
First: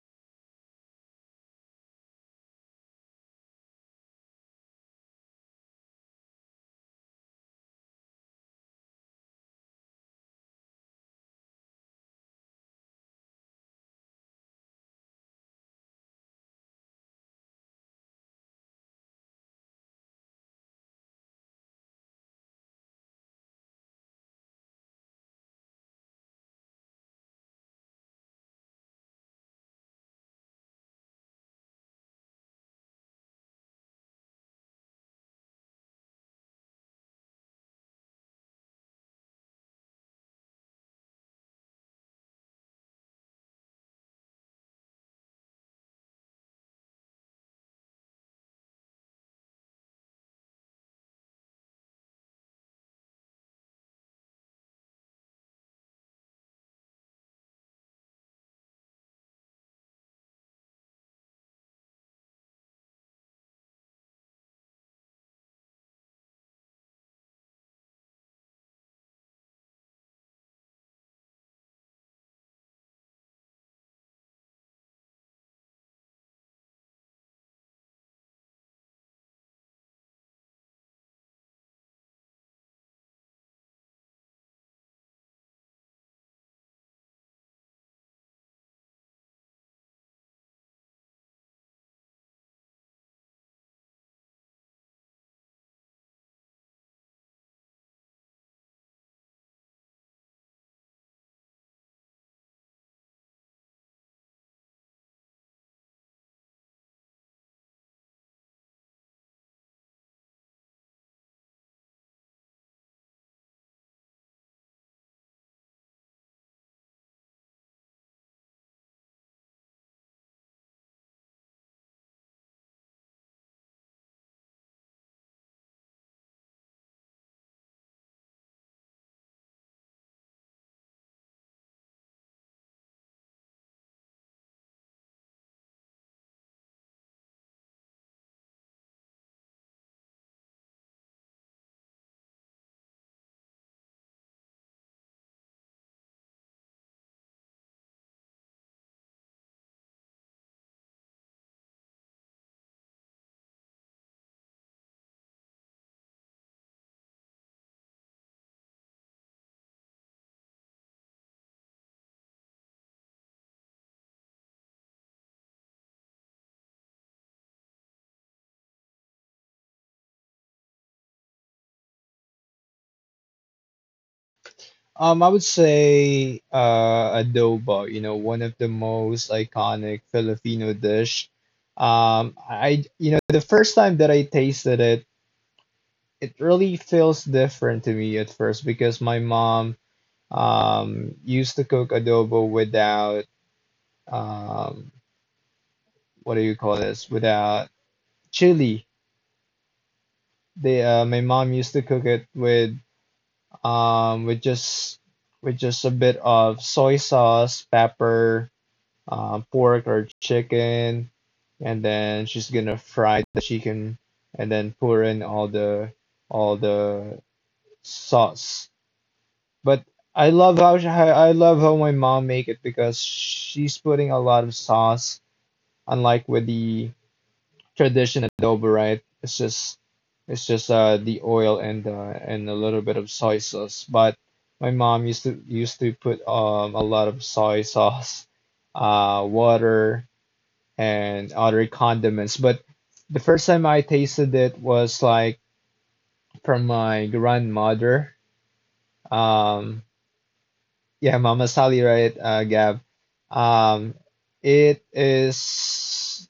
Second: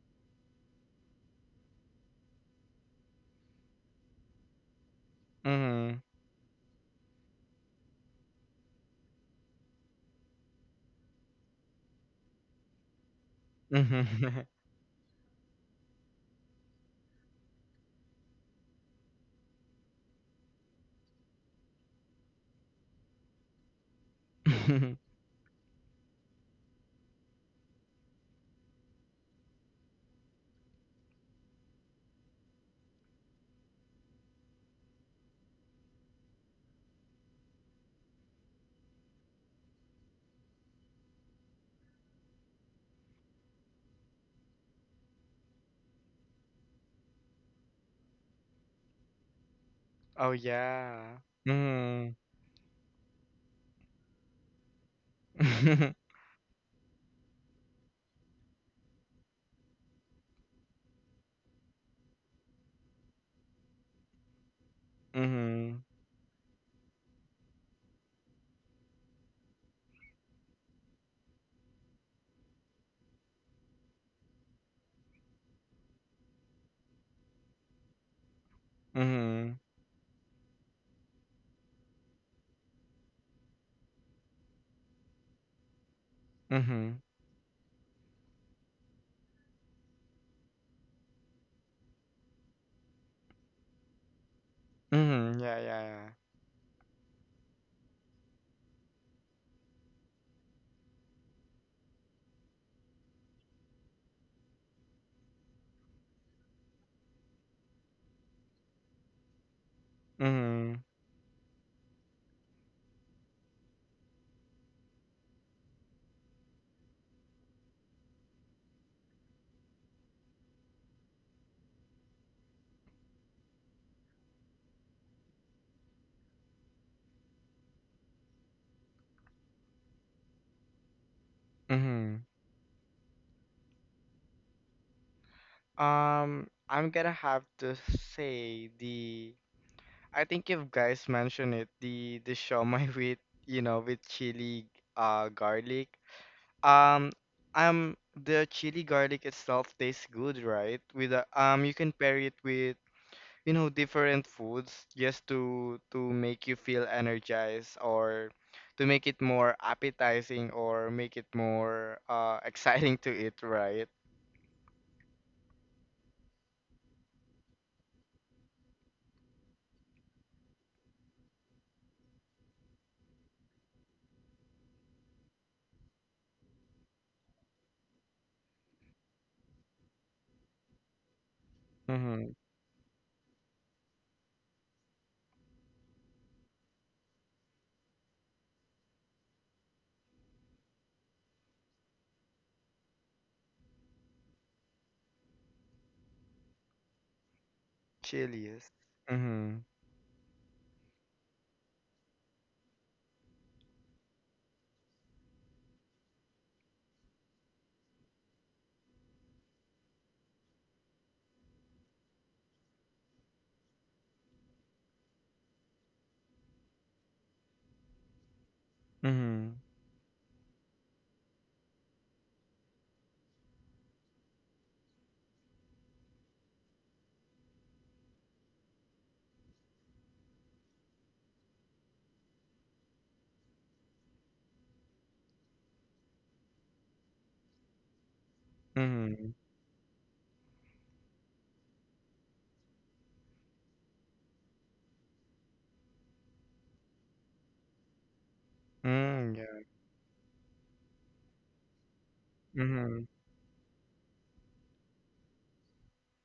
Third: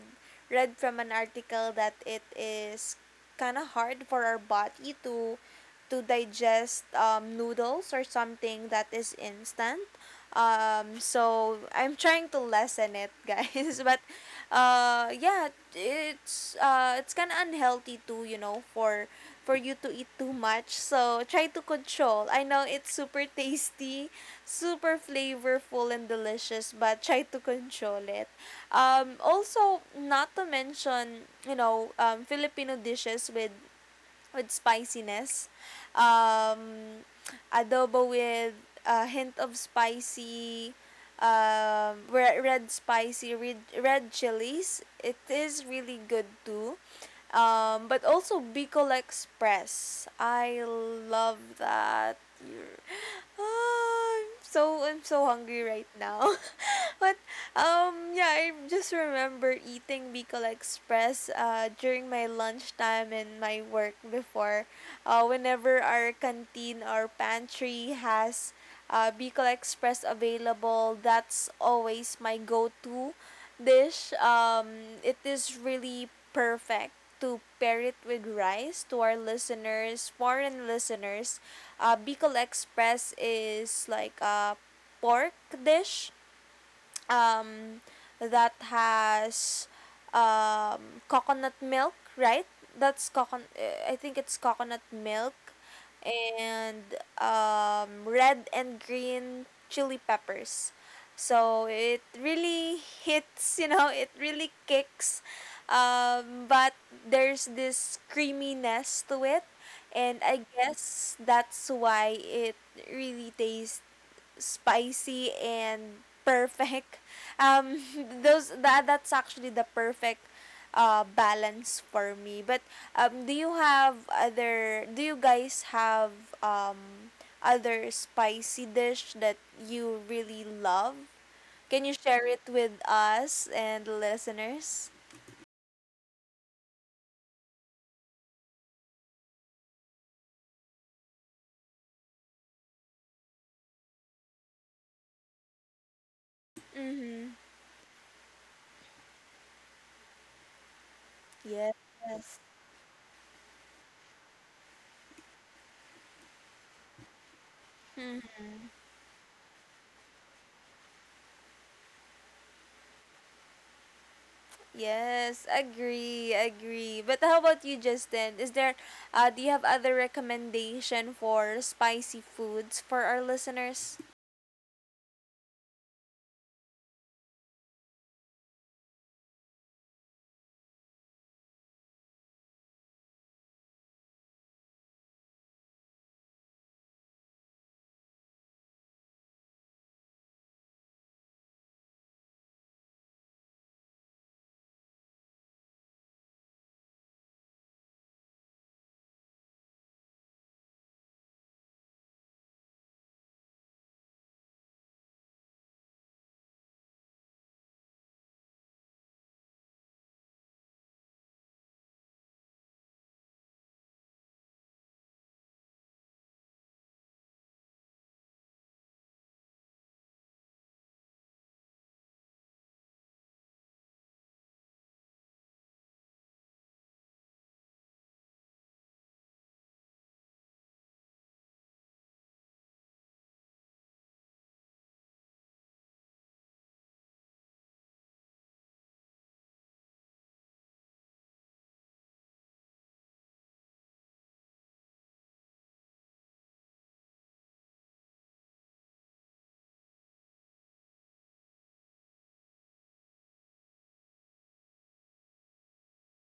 [SPEAKER 1] read from an article that it is kind of hard for our body
[SPEAKER 2] Mhm.
[SPEAKER 1] to digest noodles or something that is instant. So I'm trying to lessen it, guys. But
[SPEAKER 2] Mhm.
[SPEAKER 1] yeah, it's kind of unhealthy too, you know, for you to eat too much. So try to control. I know it's super tasty, super flavorful and delicious, but try to control it. Also, not to mention, you know, Filipino dishes with spiciness. Um, adobo with a hint of spicy, red spicy, red chilies. It is really good too. But also Bicol Express.
[SPEAKER 2] Oh,
[SPEAKER 1] I
[SPEAKER 2] yeah.
[SPEAKER 1] love
[SPEAKER 2] Mhm.
[SPEAKER 1] that. Ah, I'm so hungry right now. But yeah, I just remember eating Bicol Express during my lunchtime and my work before.
[SPEAKER 2] Mhm.
[SPEAKER 1] Whenever our canteen or pantry has Bicol Express available, that's always my go to dish. It is really perfect to pair it with rice. To our
[SPEAKER 2] Mhm.
[SPEAKER 1] listeners, foreign listeners, Bicol Express is like a pork dish
[SPEAKER 2] Mhm.
[SPEAKER 1] um, that has coconut milk, right? That's coconut. I think it's coconut milk
[SPEAKER 2] Mhm. Yeah, yeah, yeah.
[SPEAKER 1] and red and green chili peppers. So it really hits, you know, it really kicks. But there's this creaminess to it, and I
[SPEAKER 2] Mhm.
[SPEAKER 1] guess that's why it really tastes spicy and perfect. Um, those that's actually the perfect balance for me. But do you have other? Do you guys have um, other spicy dish that you really love? Can you
[SPEAKER 2] Mhm.
[SPEAKER 1] share it with us and the listeners?
[SPEAKER 2] I'm gonna have to say the I think you guys mentioned it, the shawmai with you know with chili garlic. Um,
[SPEAKER 1] Mm-hmm.
[SPEAKER 2] the chili garlic itself tastes good, right? With a, you can pair it
[SPEAKER 1] Yes.
[SPEAKER 2] with you know different foods just to make you feel energized or
[SPEAKER 1] Hmm.
[SPEAKER 2] to make it more appetizing or make it more exciting to eat, right?
[SPEAKER 1] Yes, agree, agree. But how about you, Justin? Is there, do you have other recommendation for spicy foods for our listeners?
[SPEAKER 3] I would say adobo. You know, one of the most iconic Filipino dish.
[SPEAKER 2] Mm-hmm.
[SPEAKER 3] I you know the first time that I tasted it, it really feels different to me at first because my mom used to cook adobo without um, what do you call this? Without
[SPEAKER 2] Chilies.
[SPEAKER 3] chili.
[SPEAKER 2] Mm-hmm.
[SPEAKER 3] They my mom used to cook it with um, with just with just a bit of soy sauce, pepper, pork or chicken, and then she's gonna fry the chicken and then pour in all the sauce.
[SPEAKER 2] Mm-hmm.
[SPEAKER 3] But I love how my mom make it because she's putting a lot of sauce. Unlike with the traditional adobo, right? It's just the oil and a little bit of soy sauce. But my mom used to put a lot of soy sauce, uh,
[SPEAKER 2] Mm-hmm.
[SPEAKER 3] water and other condiments. But the first time I tasted it was like from my grandmother.
[SPEAKER 2] Mm, yeah.
[SPEAKER 3] Um yeah, Mama Sally, right, uh, Gab.
[SPEAKER 2] Mm-hmm.
[SPEAKER 3] Um it is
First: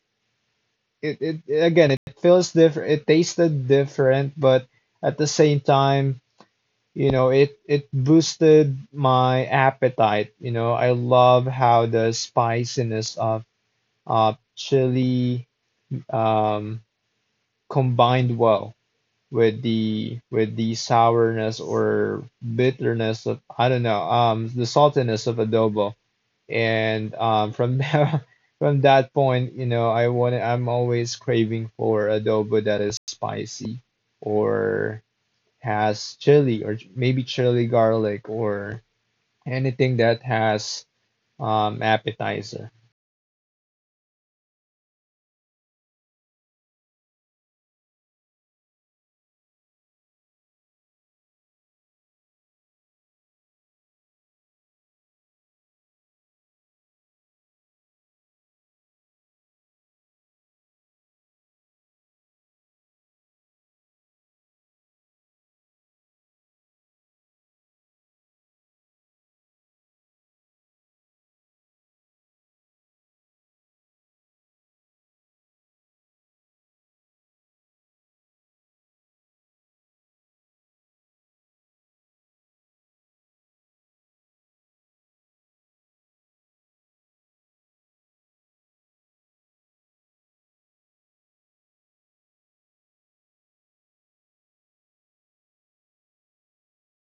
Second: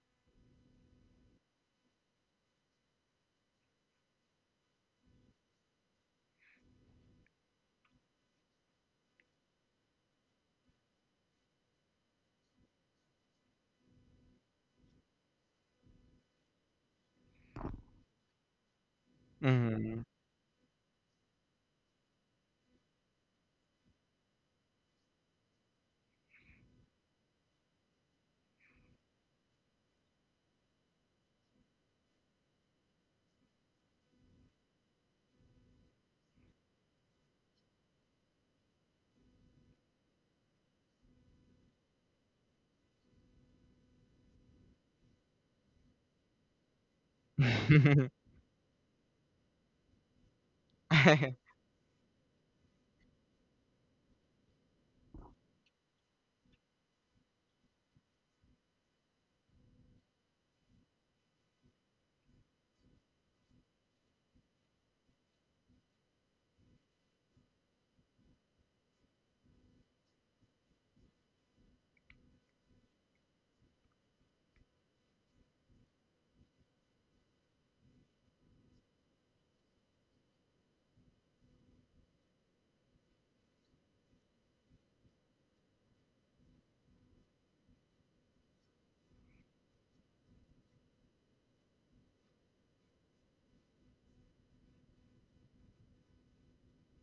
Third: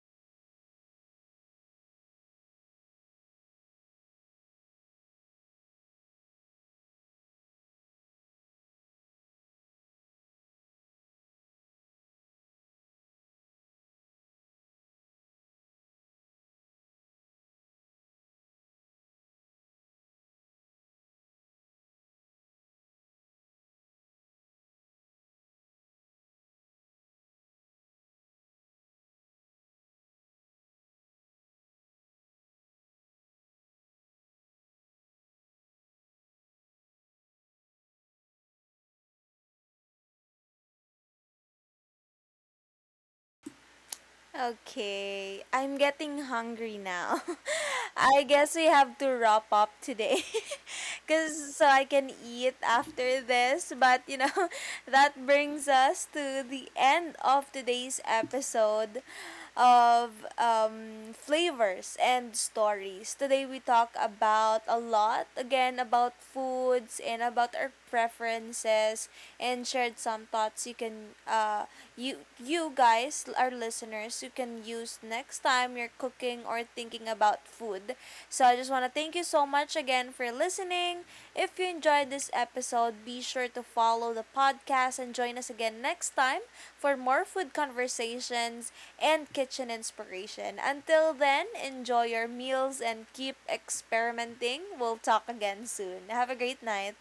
[SPEAKER 3] it again it feels different it tasted different but at the same time you know it boosted my appetite. You know, I love how the spiciness of uh, chili um combined well
[SPEAKER 2] Mm-hmm.
[SPEAKER 3] with the sourness or bitterness of I don't know the saltiness of adobo and from from that point, you know, I'm always craving for adobo that is spicy or has chili or maybe chili garlic or anything that has um, appetizer.
[SPEAKER 1] Okay, I'm getting hungry now. I guess we have to wrap up today.
[SPEAKER 2] 嗯。
[SPEAKER 1] Cuz so I can eat after this, but you know, that brings us to the end of today's episode of flavors and stories. Today we talk about a lot again about foods and about our preferences, and shared some thoughts you can you guys, our listeners, learners, you can use next time you're cooking or thinking about food. So I just want to thank you so much again for listening. If you enjoyed this episode, be sure to follow the podcast and join us again next time for more food conversations and kitchen inspiration. Until then, enjoy your meals and keep experimenting. We'll talk again soon. Have a great night.